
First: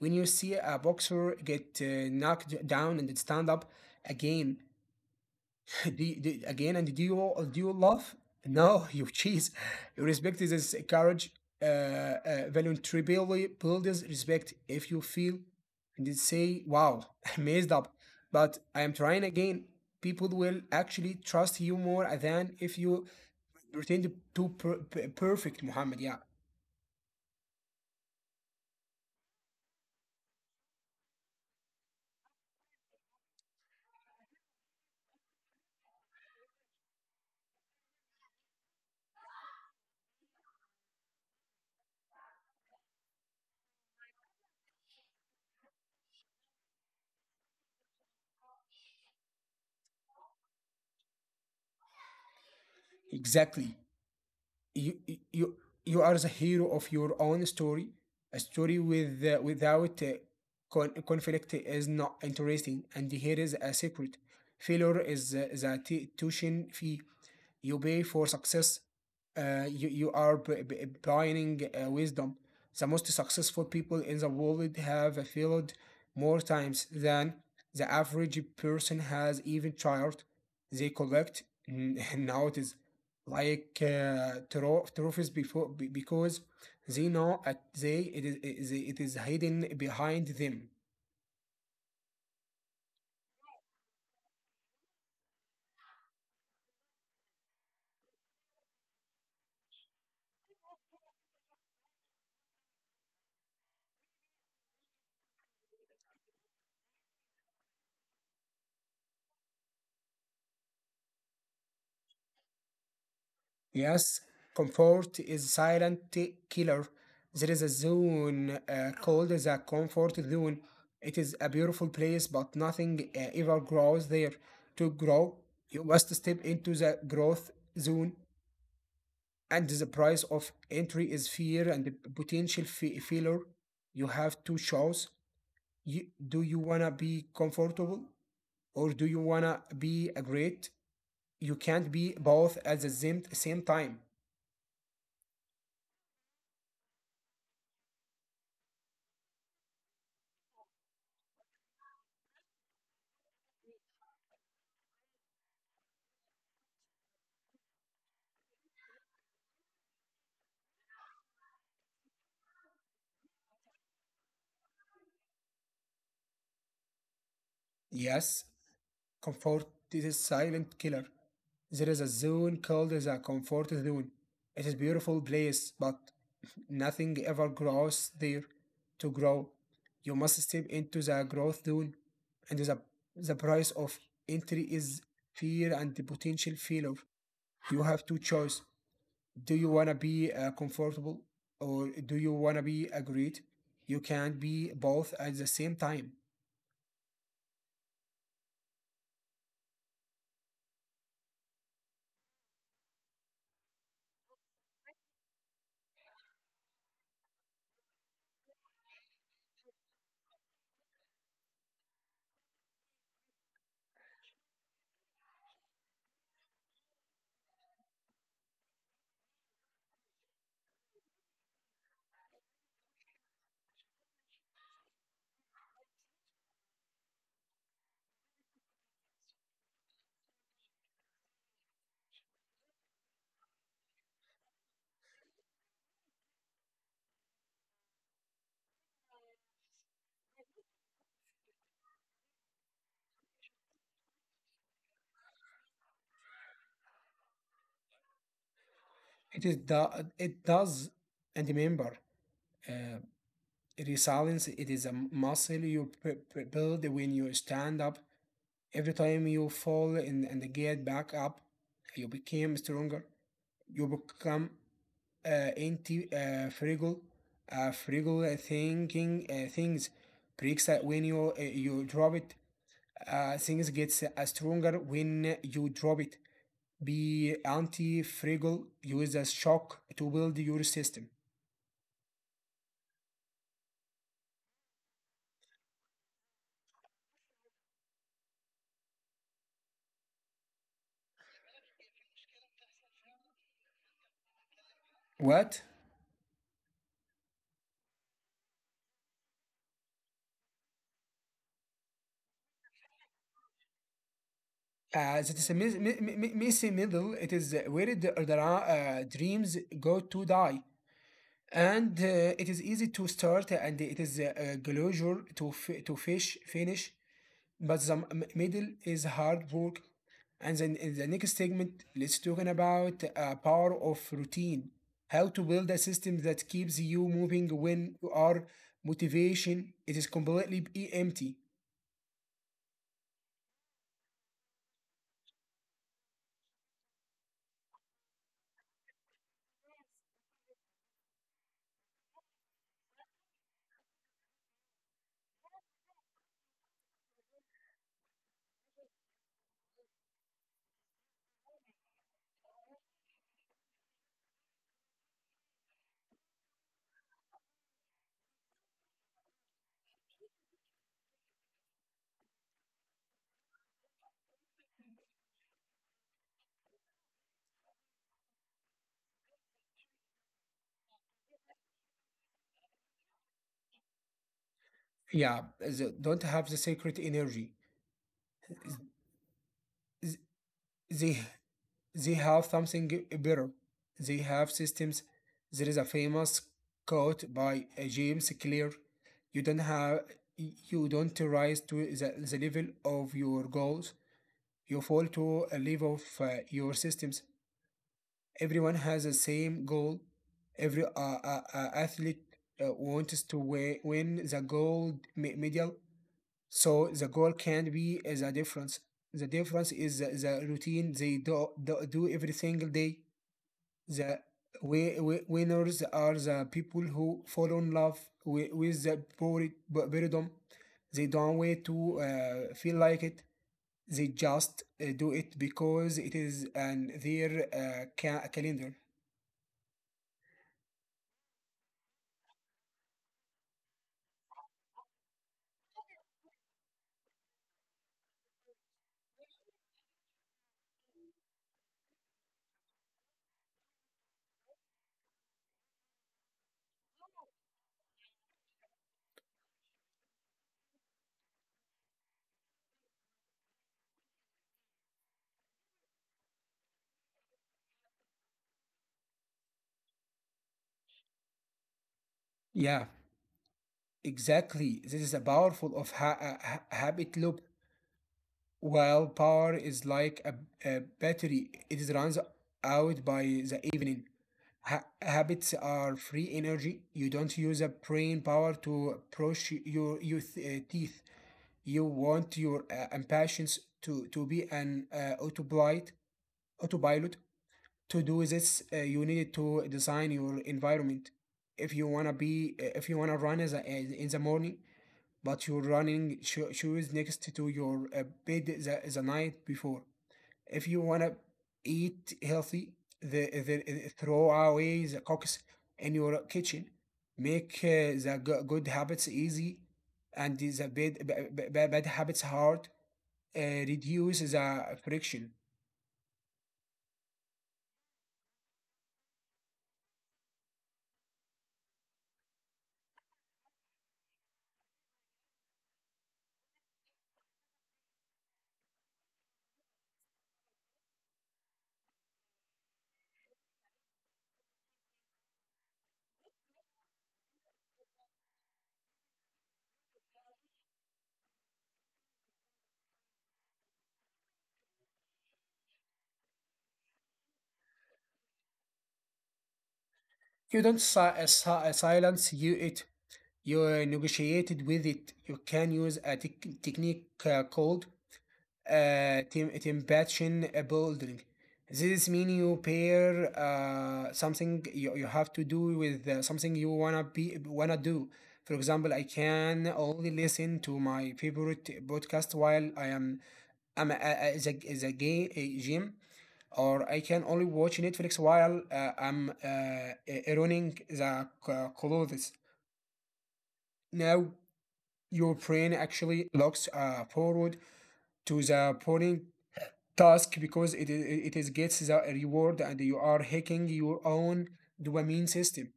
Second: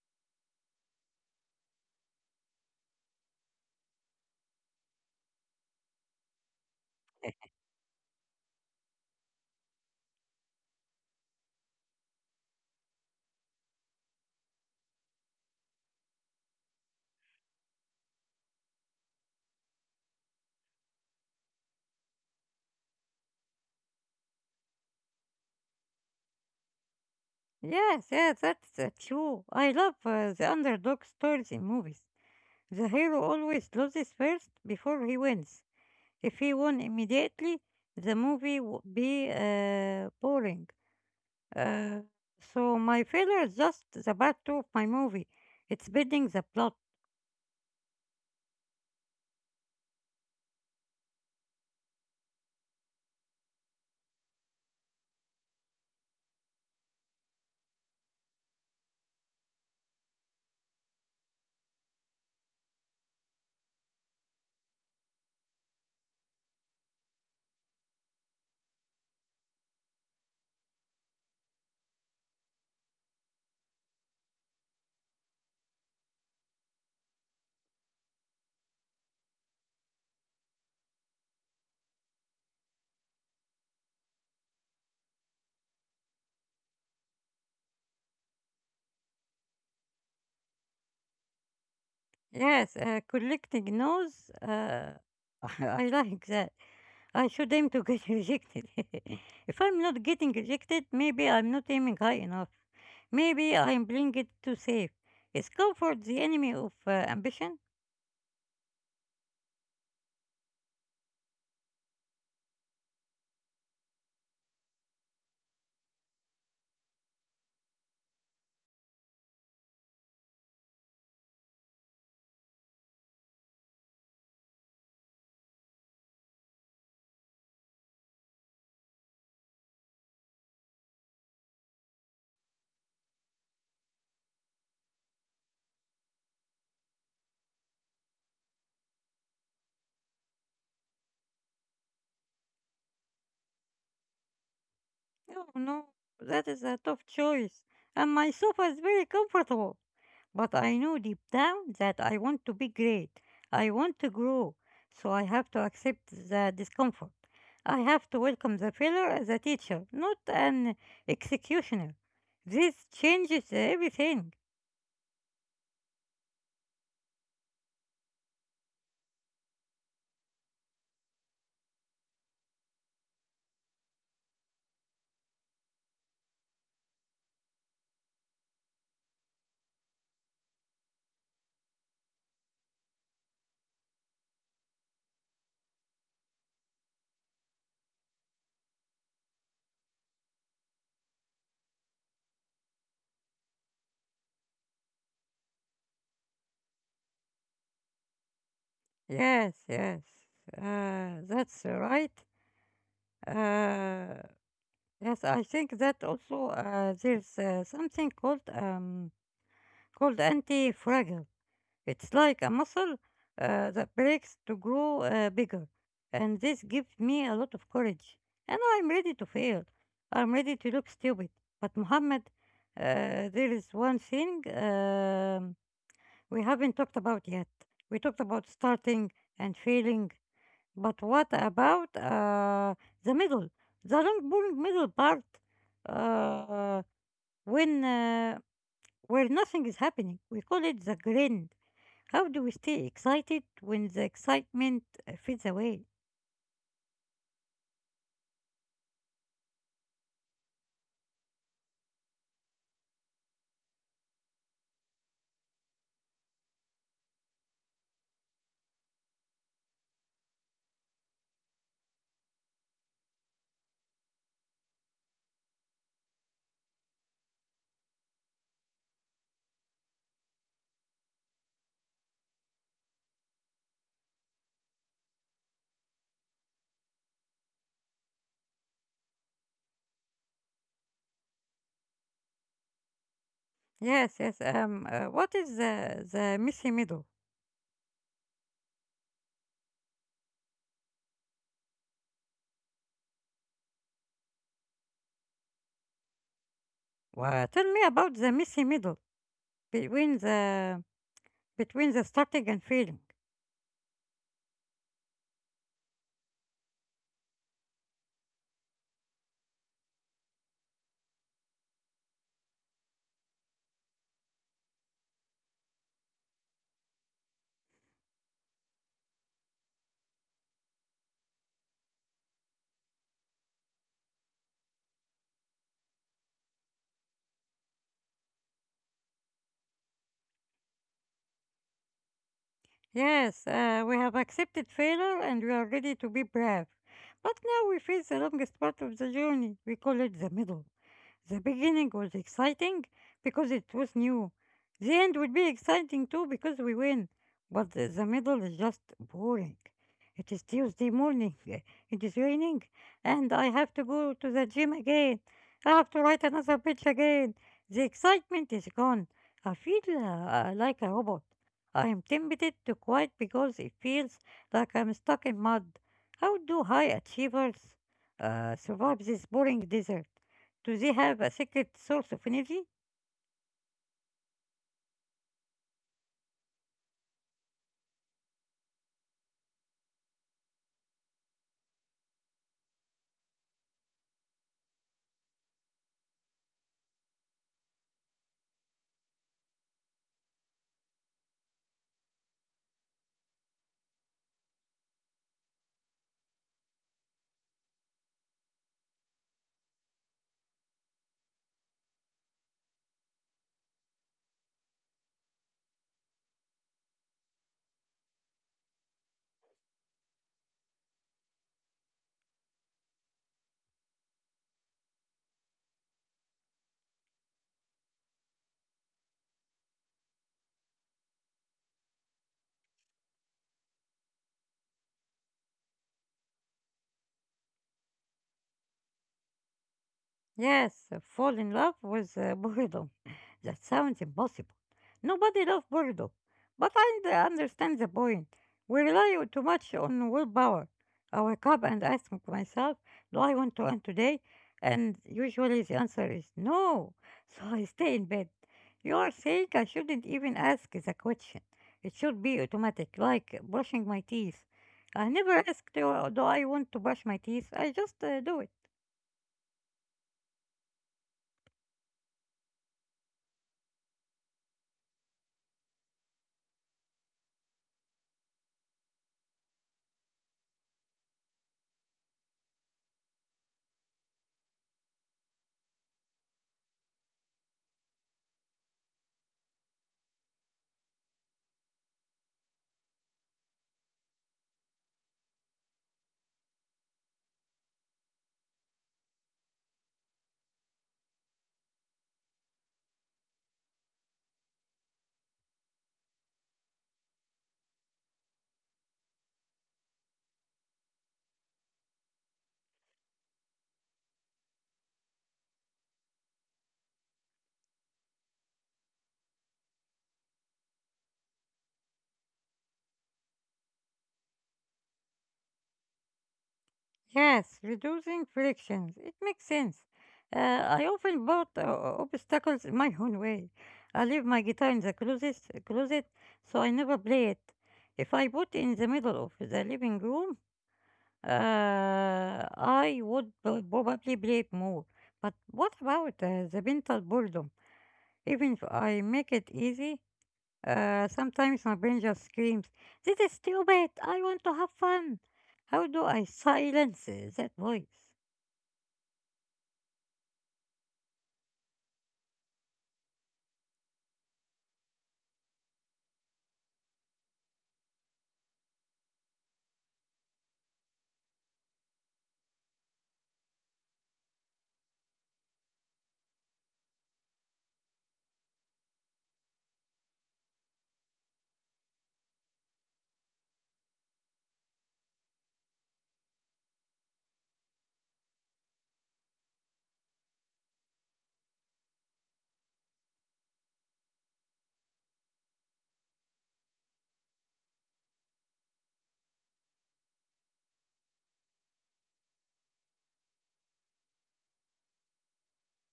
B: When you see a boxer get knocked down and stand up again, do you, do, again and do you do you love? No. You cheese. You respect. Is this courage? uh, Voluntarily builds respect. If you feel and they say, "Wow, I messed up but I am trying again," people will actually trust you more than if you pretend to perfect. Muhammad, yeah.
A: Yes, yes, that's true. I love the underdog stories in movies. The hero always loses first before he wins. If he won immediately, the movie would be boring. Uh, so my failure is just the part two of my movie. It's building the plot.
B: Exactly, you you you are the hero of your own story. A story without conflict is not interesting, and here is a secret. Failure is the tuition fee you pay for success. You are buying wisdom. The most successful people in the world have failed more times than the average person has even tried. They collect nowadays like trophies before because they know at they it is hidden behind them.
A: Yes, collecting nose. I like that. I should aim to get rejected. If I'm not getting rejected, maybe I'm not aiming high enough. Maybe I'm playing it too safe. Is comfort the enemy of ambition?
B: Yes, comfort is silent killer. There is a zone called the comfort zone. It is a beautiful place, but nothing ever grows there. To grow, you must step into the growth zone, and the price of entry is fear and the potential failure. You have two choices. Do you wanna be comfortable, or do you wanna be a great? You can't be both at the same time.
A: No, no, that is a tough choice. And my sofa is very comfortable. But I know deep down that I want to be great. I want to grow. So I have to accept the discomfort. I have to welcome the failure as a teacher, not an executioner. This changes everything.
B: Yes, comfort is a silent killer. There is a zone called the comfort zone. It is a beautiful place, but nothing ever grows there to grow. You must step into the growth zone, and the price of entry is fear and the potential failure. You have two choice. Do you wanna be comfortable or do you wanna be a great? You can't be both at the same time.
A: Yes, yes. That's right. Uh, yes, I think that also there's something called called anti-fragile. It's like a muscle that breaks to grow bigger. And this gives me a lot of courage. And I'm ready to fail. I'm ready to look stupid. But, Muhammad, there is one thing we haven't talked about yet. We talked about starting and failing. But what about the middle? The long, boring middle part uh, when where nothing is happening. We call it the grind. How do we stay excited when the excitement fades away?
B: It is the it does, and remember, uh, resilience. It is a muscle you build when you stand up. Every time you fall and get back up, you become stronger. You become anti fragile. Fragile thinking things breaks that when you drop it. Things gets stronger when you drop it. Be anti-fragile. Use a shock to build your system.
A: Yes, yes. What is the messy middle?
B: What?
A: Well, tell me about the messy middle between the between the starting and failing.
B: It is a messy middle. It is where the dreams go to die. And it is easy to start and it is a pleasure to, f- to fish finish. But the middle is hard work. And then in the next segment, let's talking about power of routine. How to build a system that keeps you moving when you are motivation. It is completely empty.
A: Yes, we have accepted failure and we are ready to be brave, but now we face the longest part of the journey. We call it the middle. The beginning was exciting because it was new. The end would be exciting too because we win. But the middle is just boring. It is Tuesday morning. It is raining. And I have to go to the gym again. I have to write another pitch again. The excitement is gone. I feel like a robot. I am tempted to quit because it feels like I'm stuck in mud. How do high achievers survive this boring desert? Do they have a secret source of energy?
B: Yeah, don't have the secret energy. They they have something better. They have systems. There is a famous quote by James Clear: "You don't have, you don't rise to the level of your goals. You fall to a level of your systems. Everyone has the same goal. Every athlete wants to win the gold medal. So the goal can be the difference. The difference is the routine they do every single day. The winners are the people who fall in love with the boredom. They don't wait to feel like it. They just do it because it is on their calendar.
A: Yes, fall in love with boredom. That sounds impossible. Nobody loves Bordeaux, but I d- understand the point. We rely on- too much on willpower. I wake up and ask m- myself, do I want to run today? And usually the answer is no. So I stay in bed. You are saying I shouldn't even ask the question. It should be automatic, like brushing my teeth. I never ask, do I want to brush my teeth? I just do it.
B: Yeah, exactly. This is a powerful of habit loop. Well, power is like a battery. It runs out by the evening. Habits are free energy. You don't use a brain power to brush your teeth. You want your impatience to be an autopilot. autopilot. To do this, you need to design your environment. If you wanna be, if you wanna run as in the morning, but you're running shoes next to your bed the night before if you want to eat healthy, the, the, throw away the cooks in your kitchen. Make the good habits easy and the bad habits hard. Reduce the friction.
A: Yes, reducing frictions. It makes sense. I often put obstacles in my own way. I leave my guitar in the closet, so I never play it. If I put in the middle of the living room, uh, I would pro- probably play it more. But what about the mental boredom? Even if I make it easy, sometimes my brain just screams, "This is stupid! I want to have fun." How do I silence that voice?
B: You don't silence you it. You negotiated with it. You can use a technique called temptation building. This mean you pair something you have to do with something you wanna do. For example, I can only listen to my favorite podcast while I am I'm a, the, a gay a gym, or I can only watch Netflix while I'm ironing the clothes. Now your brain actually looks forward to the boring task because it, I- it is gets the reward and you are hacking your own dopamine system.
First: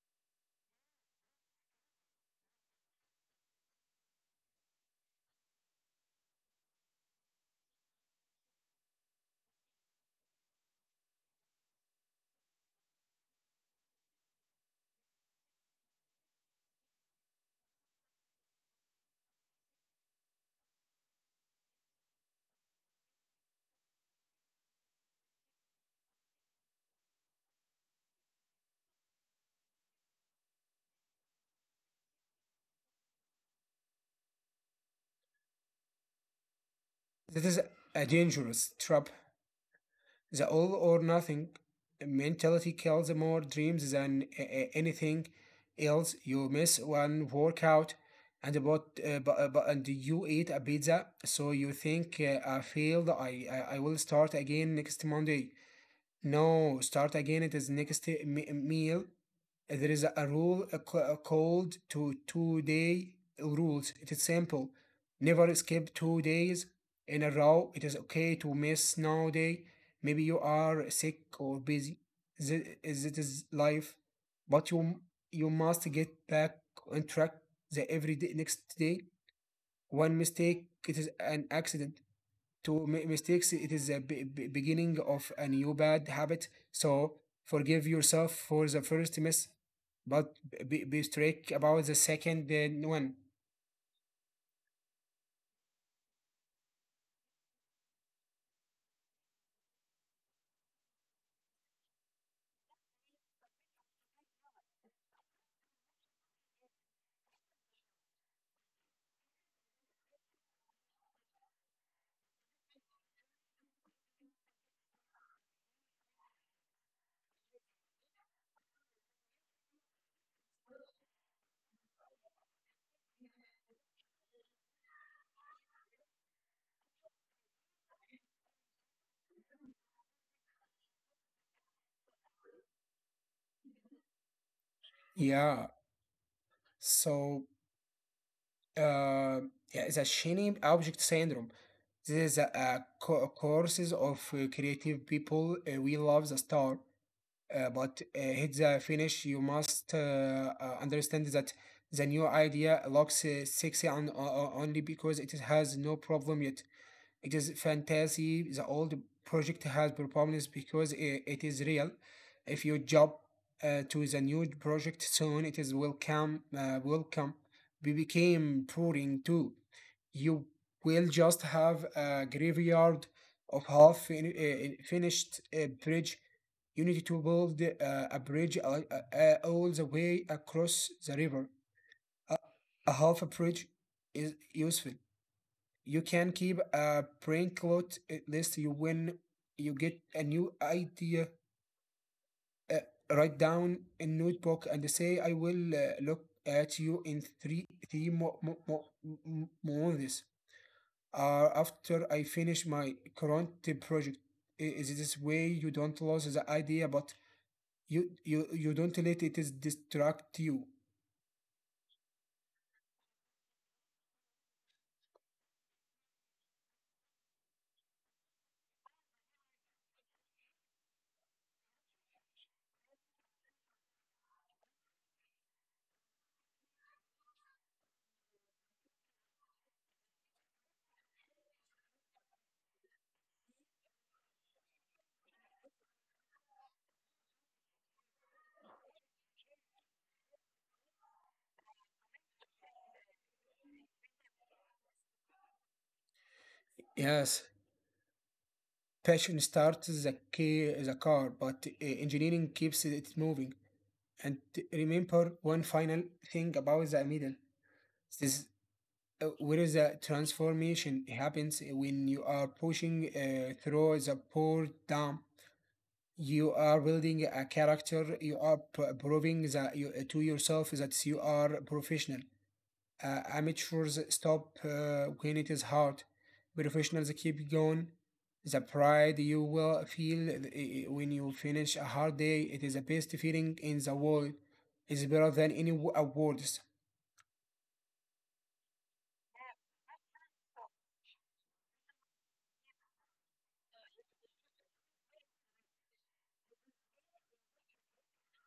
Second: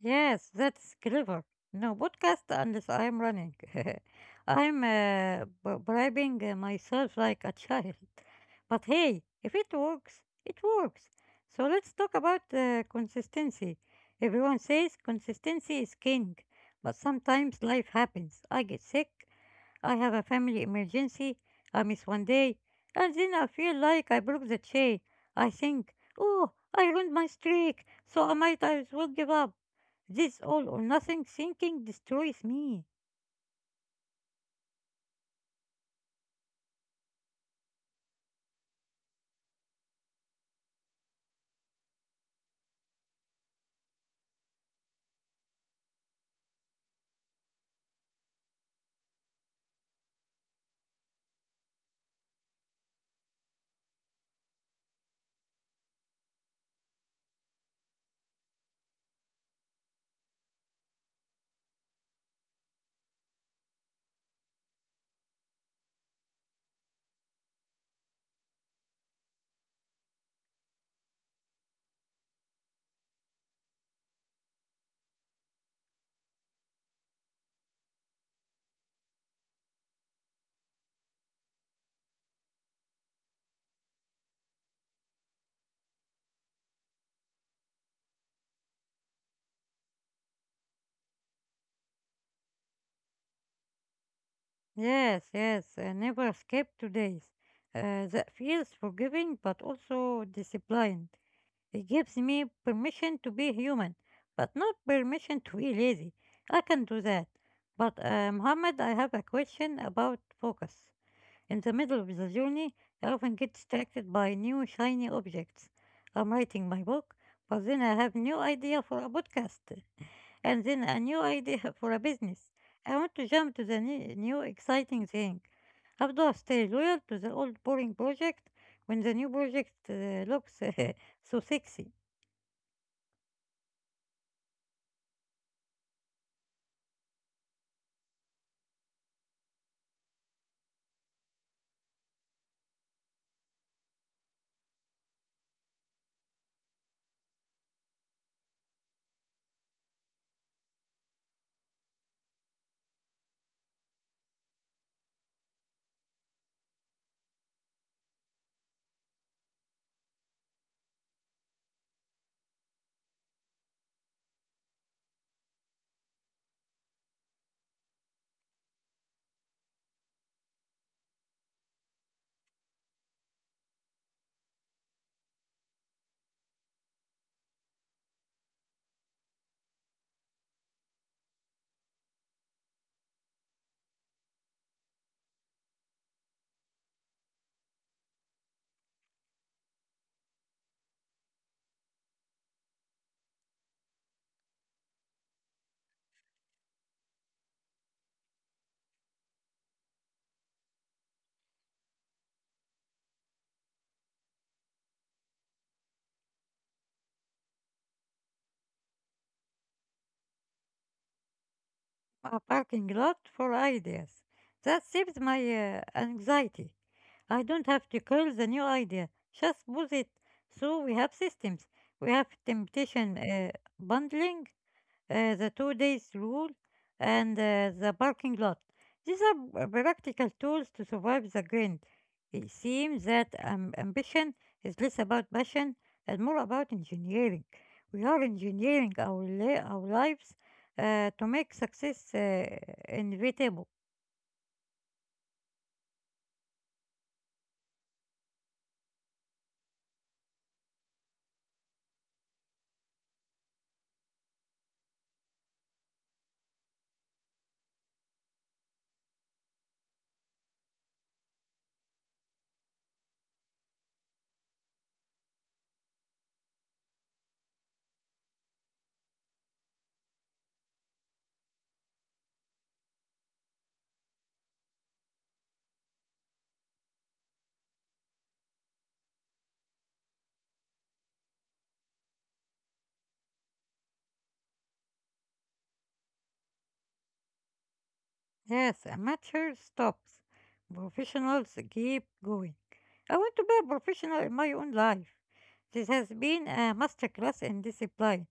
A: Yes, that's clever. No podcast unless I'm running. I'm b- bribing myself like a child. But hey, if it works, it works. So let's talk about consistency. Everyone says consistency is king, but sometimes life happens. I get sick, I have a family emergency, I miss one day, and then I feel like I broke the chain. I think, oh, I ruined my streak, so I might as well give up. This all or nothing thinking destroys me.
B: That is a dangerous trap. The all or nothing mentality kills more dreams than anything else. You miss one workout and about but and you eat a pizza, so you think I failed. I will start again next Monday. No, start again. It is next meal. There is a rule called to 2 day rules. It is simple. Never skip 2 days in a row. It is okay to miss now day. Maybe you are sick or busy. It is life. But you must get back on track the every day next day. One mistake, it is an accident to mistakes it is the beginning of a new bad habit, so forgive yourself for the first miss, but be strict about the second one.
A: Yes, yes, I never skip two days. That feels forgiving but also disciplined. It gives me permission to be human, but not permission to be lazy. I can do that. But Muhammad, I have a question about focus. In the middle of the journey, I often get distracted by new shiny objects. I'm writing my book, but then I have no idea for a podcast, and then a new idea for a business. I want to jump to the ne- new exciting thing. How do I stay loyal to the old boring project when the new project looks so sexy?
B: Yeah, so uh, yeah, the shiny object syndrome, this is a courses of creative people. We love the star. But Hit the finish, you must understand that the new idea looks sexy only because it has no problem yet. It is fantasy. The old project has problems because it is real. If you jump to the new project soon, it is welcome. We became pouring too. You will just have a graveyard of half finished bridge. You need to build a bridge all the way across the river. A half a bridge is useful. You can keep a printout list. you when you get a new idea. Uh, Write down in notebook and say, I will look at you in three months after I finish my current project. Is this way you don't lose the idea, but you don't let it is distract you.
A: A parking lot for ideas. That saves my anxiety. I don't have to call the new idea, just boost it. So we have systems. We have temptation bundling, the two days rule, and the parking lot. These are p- practical tools to survive the grind. It seems that ambition is less about passion and more about engineering. We are engineering our, li- our lives to make success inevitable.
B: Yes, passion starts the key, the car, but engineering keeps it moving. And remember one final thing about the middle. This where the transformation happens when you are pushing through the poor dam. You are building a character. You are proving that to yourself that you are professional. Amateurs stop when it is hard. Professionals keep going. The pride you will feel when you finish a hard day, it is the best feeling in the world. It's better than any awards.
A: Yes, amateur stops. Professionals keep going. I want to be a professional in my own life. This has been a masterclass in discipline.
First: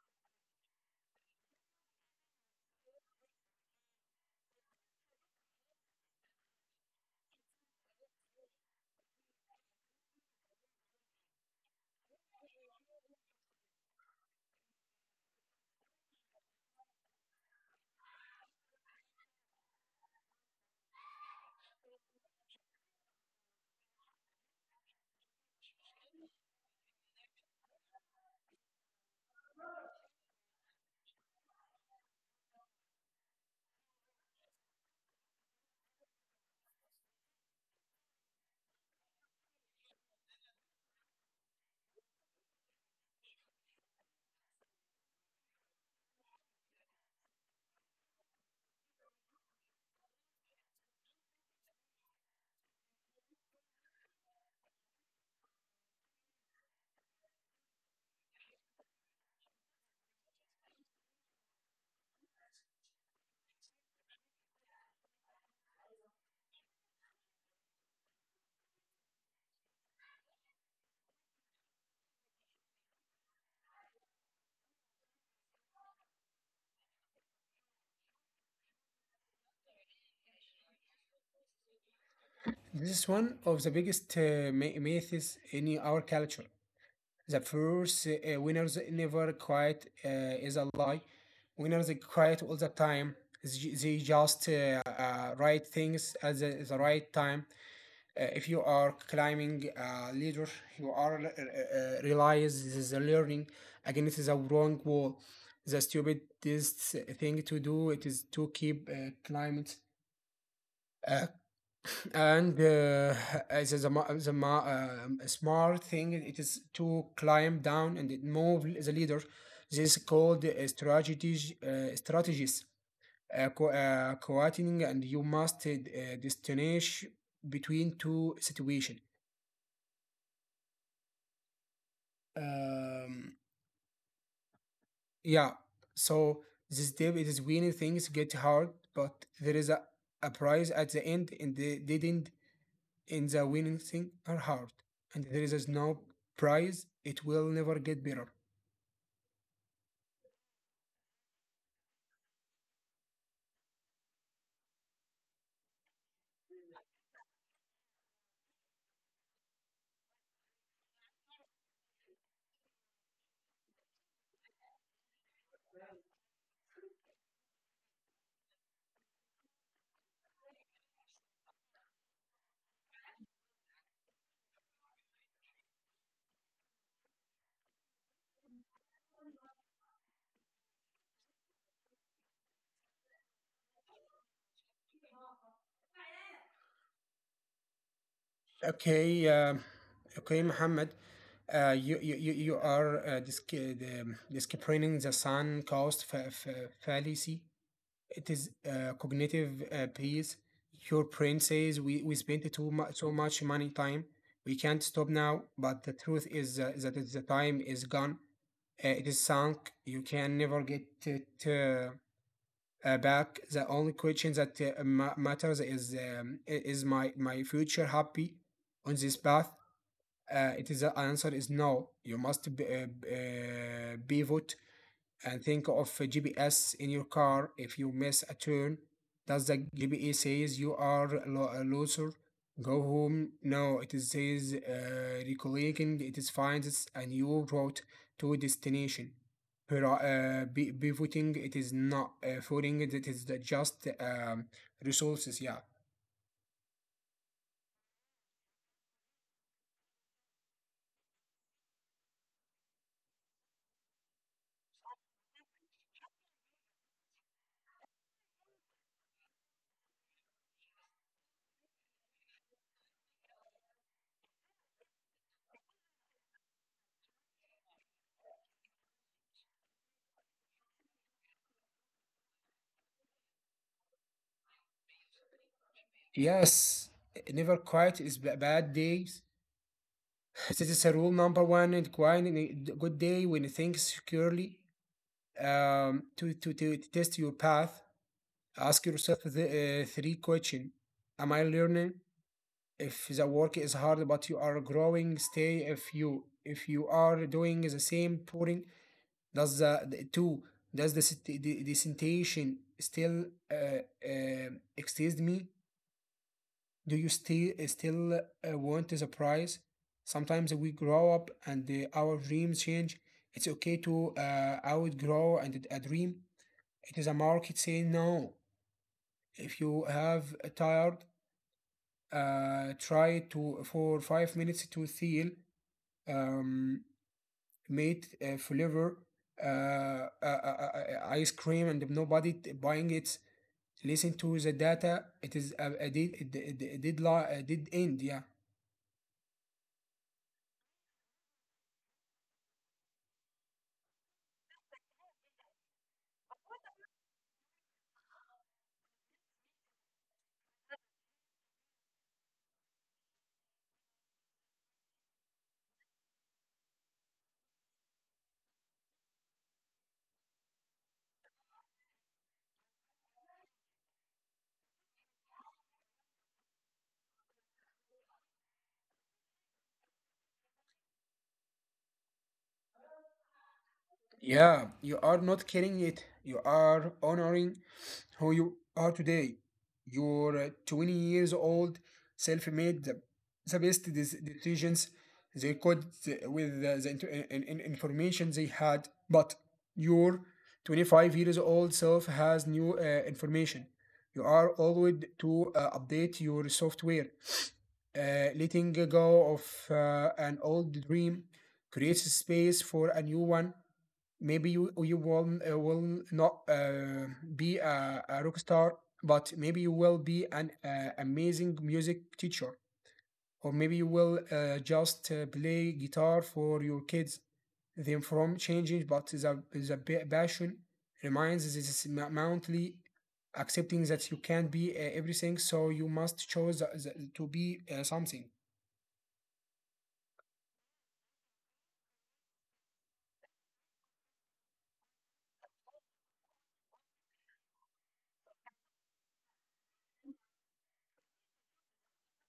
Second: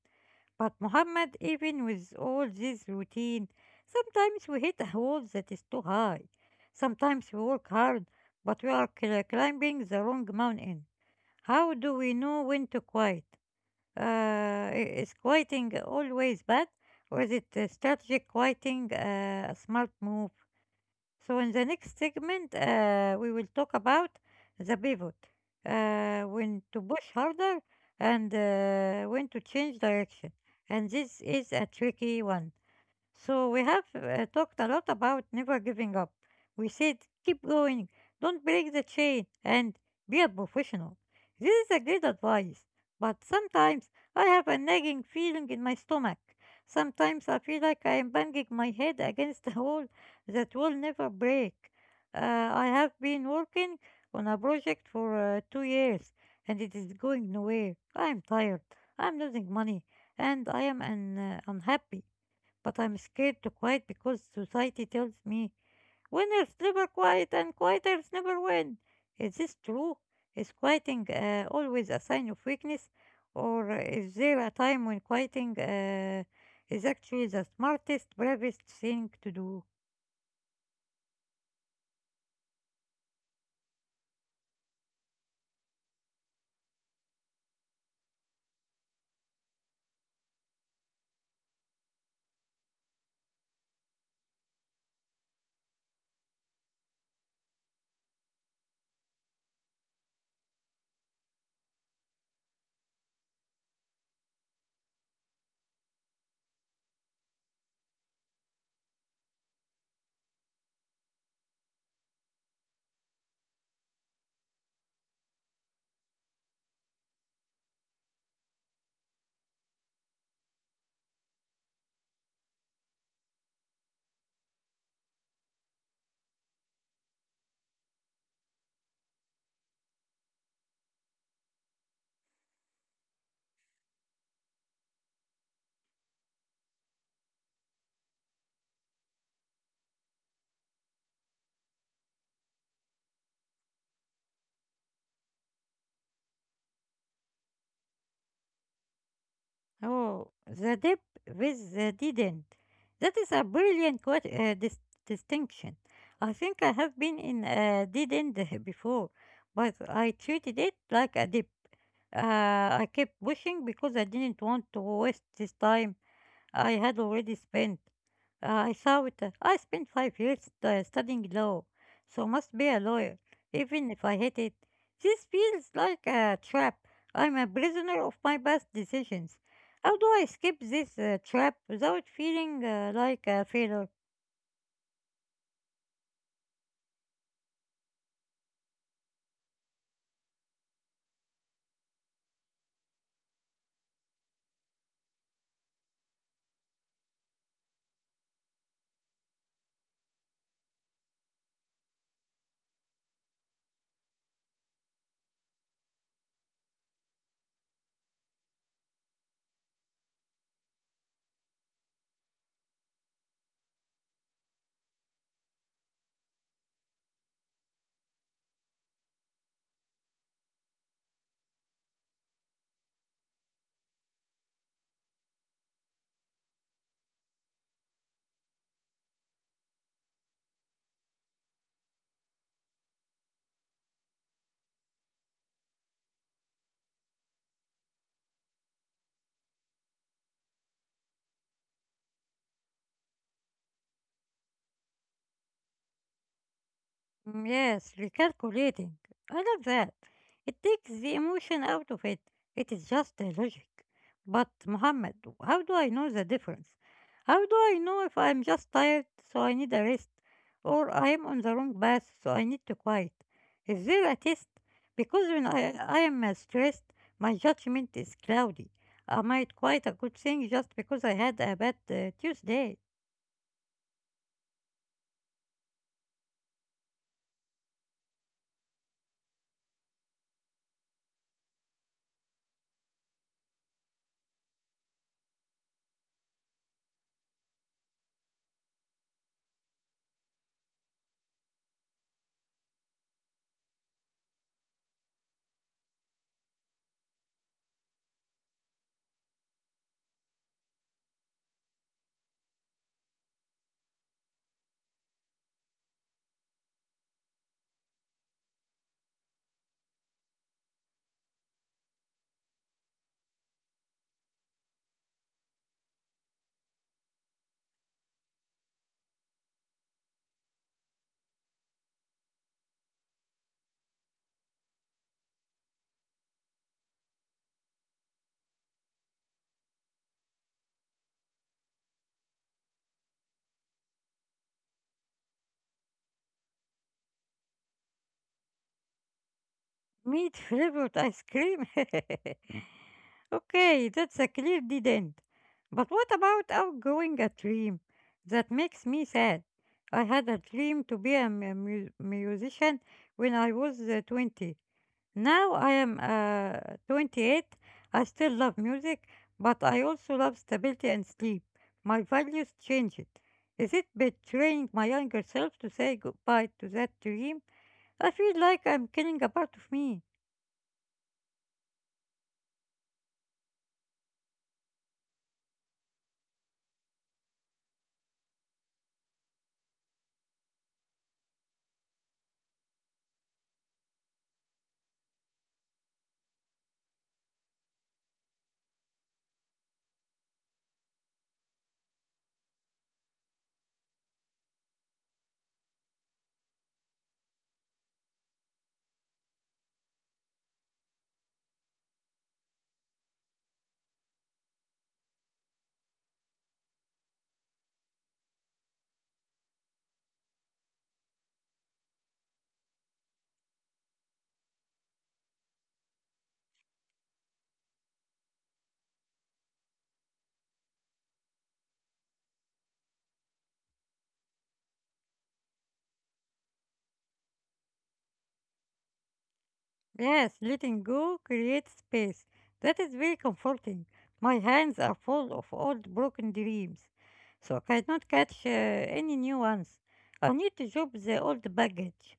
A: But Muhammad, even with all this routine, sometimes we hit a wall that is too high. Sometimes we work hard, but we are cl- climbing the wrong mountain. How do we know when to quit? I- is quieting always bad, or is it strategic quieting a smart move? So in the next segment, we will talk about the pivot, when to push harder and when to change direction. And this is a tricky one, so we have talked a lot about never giving up. We said keep going, don't break the chain, and be a professional. This is a great advice, but sometimes I have a nagging feeling in my stomach. Sometimes I feel like I am banging my head against a wall that will never break. I have been working on a project for 2 years, and it is going nowhere. I am tired, I am losing money, and I am un- unhappy, but I'm scared to quiet because society tells me winners never quiet and quieters never win. Is this true? Is quieting always a sign of weakness, or is there a time when quieting is actually the smartest, bravest thing to do?
B: This is one of the biggest myths in our culture. The first winners never quiet is a lie. Winners are quiet all the time. They just write things at the right time. If you are climbing a ladder, you are realize this is a learning. Again, it is a wrong wall. The stupidest thing to do it is to keep climbing. Uh, and as a, the, ma- a smart thing it is to climb down and move the leader. This is called strategies. Coordinating, and you must distinguish between two situation. Um, yeah, so this day, it is winning things get hard, but there is a prize at the end, and they didn't in the winning thing are hard, and there is no prize. It will never get better.
A: Oh, the dip with the didn't. That is a brilliant que- dis- distinction. I think I have been in a dead end before, but I treated it like a dip. I kept pushing because I didn't want to waste this time I had already spent. I thought I spent 5 years studying law, so must be a lawyer, even if I hate it. This feels like a trap. I'm a prisoner of my past decisions. How do I escape this trap without feeling like a failure?
B: Okay, um, okay, Muhammad. You are disciplinary the sun caused fallacy. It is cognitive piece. Your brain says we spent too much so much money time. We can't stop now, but the truth is that is the time is gone. It is sunk. You can never get it back. The only question that matters is is my future happy on this path. It is the answer is no. You must pivot and think of a GPS in your car. If you miss a turn, does the GPS says you are a loser? Go home. No, it is says recollecting. It is finds a new route to destination. Here, pivoting. It is not footing. It is the just resources. Yeah.
A: Mm, yes, recalculating. I love that. It takes the emotion out of it. It is just the logic. But, Muhammad, how do I know the difference? How do I know if I'm just tired, so I need a rest, or I am on the wrong path, so I need to quiet? Is there a test? Because when I am stressed, my judgment is cloudy. I might quite a good thing just because I had a bad Tuesday.
B: Yes, never quiet is bad days. This is a rule number one, and quiet in a good day when you think securely. To test your path, ask yourself the three question. Am I learning? If the work is hard but you are growing, stay. If you are doing the same pouring, does the, the two does the sensation still uh, uh, exist me? Do you still want the prize? Sometimes we grow up and our dreams change. It's okay to outgrow and a dream. It is a market saying no. If you have a tired, try to for 5 minutes to feel um, made flavor ice cream and nobody buying it. Listen to the data. It is a dead end. Yeah.
A: Meat flavored ice cream. Okay, that's a clear dead end. But what about outgrowing a dream? That makes me sad. I had a dream to be a musician when I was 20. Now I am 28. I still love music, but I also love stability and sleep. My values changed. Is it betraying my younger self to say goodbye to that dream? I feel like I'm killing a part of me.
B: Yeah, you are not carrying it. You are honoring who you are today. You're 20 years old, self made, the best decisions they could with the information they had. But your 25 years old self has new information. You are always to update your software. Letting go of an old dream creates space for a new one. Maybe you will not be a rock star, but maybe you will be an amazing music teacher, or maybe you will just play guitar for your kids them from changing but passion reminds us this mountainly accepting that you can't be everything, so you must choose to be something.
A: Yes, letting go creates space. That is very comforting. My hands are full of old broken dreams, so I cannot catch any new ones. I need to drop the old baggage.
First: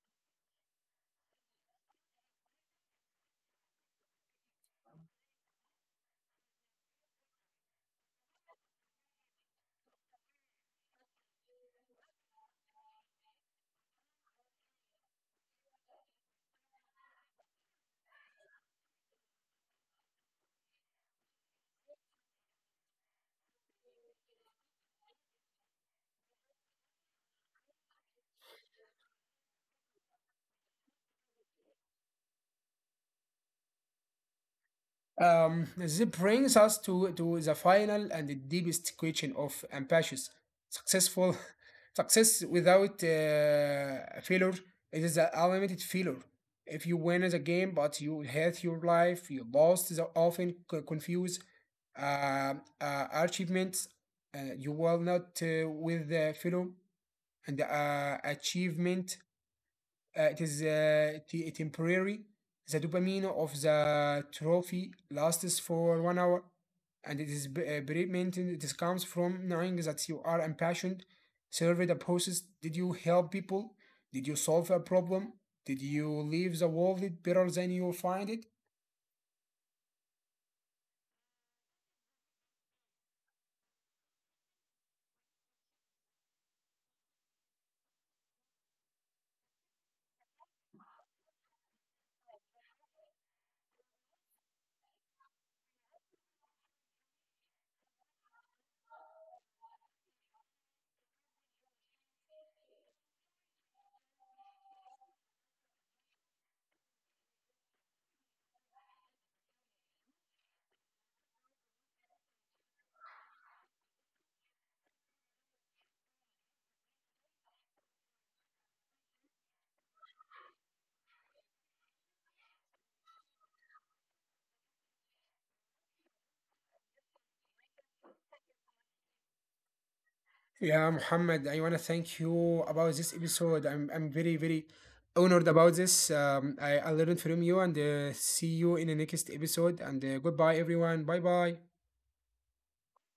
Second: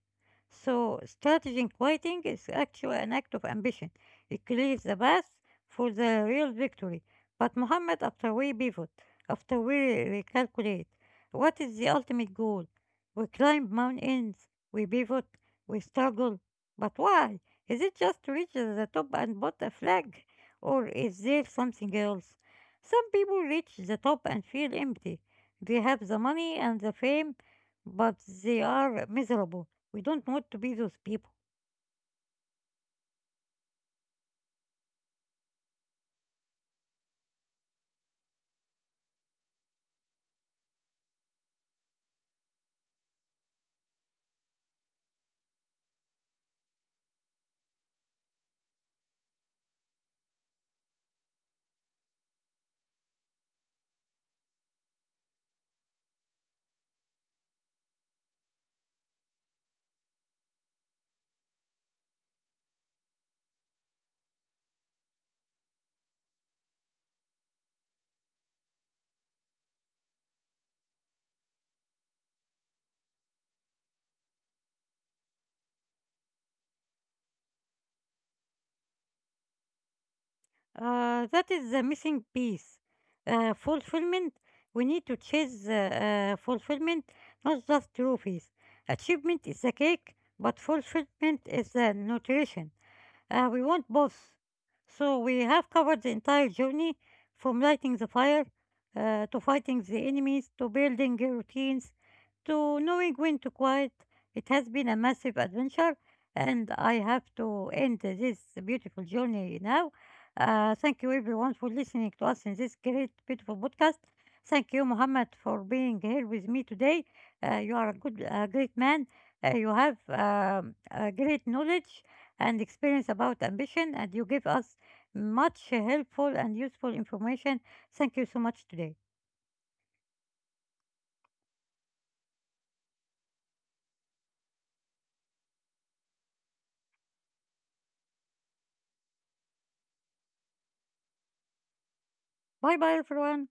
A: So, strategy in quieting is actually an act of ambition. It clears the path for the real victory. But, Muhammad, after we pivot, after we recalculate, what is the ultimate goal? We climb mountains, we pivot, we struggle. But why? Is it just reaching the top and bought a flag? Or is there something else? Some people reach the top and feel empty. They have the money and the fame, but they are miserable. We don't want to be those people.
B: This brings us to the final and the deepest question of ambitious, successful success without failure. It is an unlimited failure. If you win the game, but you hate your life, you lost the often confuse uh, achievements. You will not with the failure and achievement. It is temporary. The dopamine of the trophy lasts for 1 hour, and it is beratement. This comes from knowing that you are impassioned. Survey the process. Did you help people? Did you solve a problem? Did you leave the world better than you find it?
A: That is the missing piece. Fulfillment. We need to chase fulfillment, not just trophies. Achievement is the cake, but fulfillment is the nutrition. We want both. So we have covered the entire journey from lighting the fire to fighting the enemies to building routines to knowing when to quiet. It has been a massive adventure, and I have to end this beautiful journey now. Thank you, everyone, for listening to us in this great, beautiful podcast. Thank you, Muhammad, for being here with me today. You are a great man. You have a great knowledge and experience about ambition, and you give us much helpful and useful information. Thank you so much today.
B: Yeah, Muhammad, I want to thank you about this episode. I'm very, very honored about this. I learned from you and see you in the next episode. And goodbye, everyone. Bye bye.
A: Bye bye, everyone.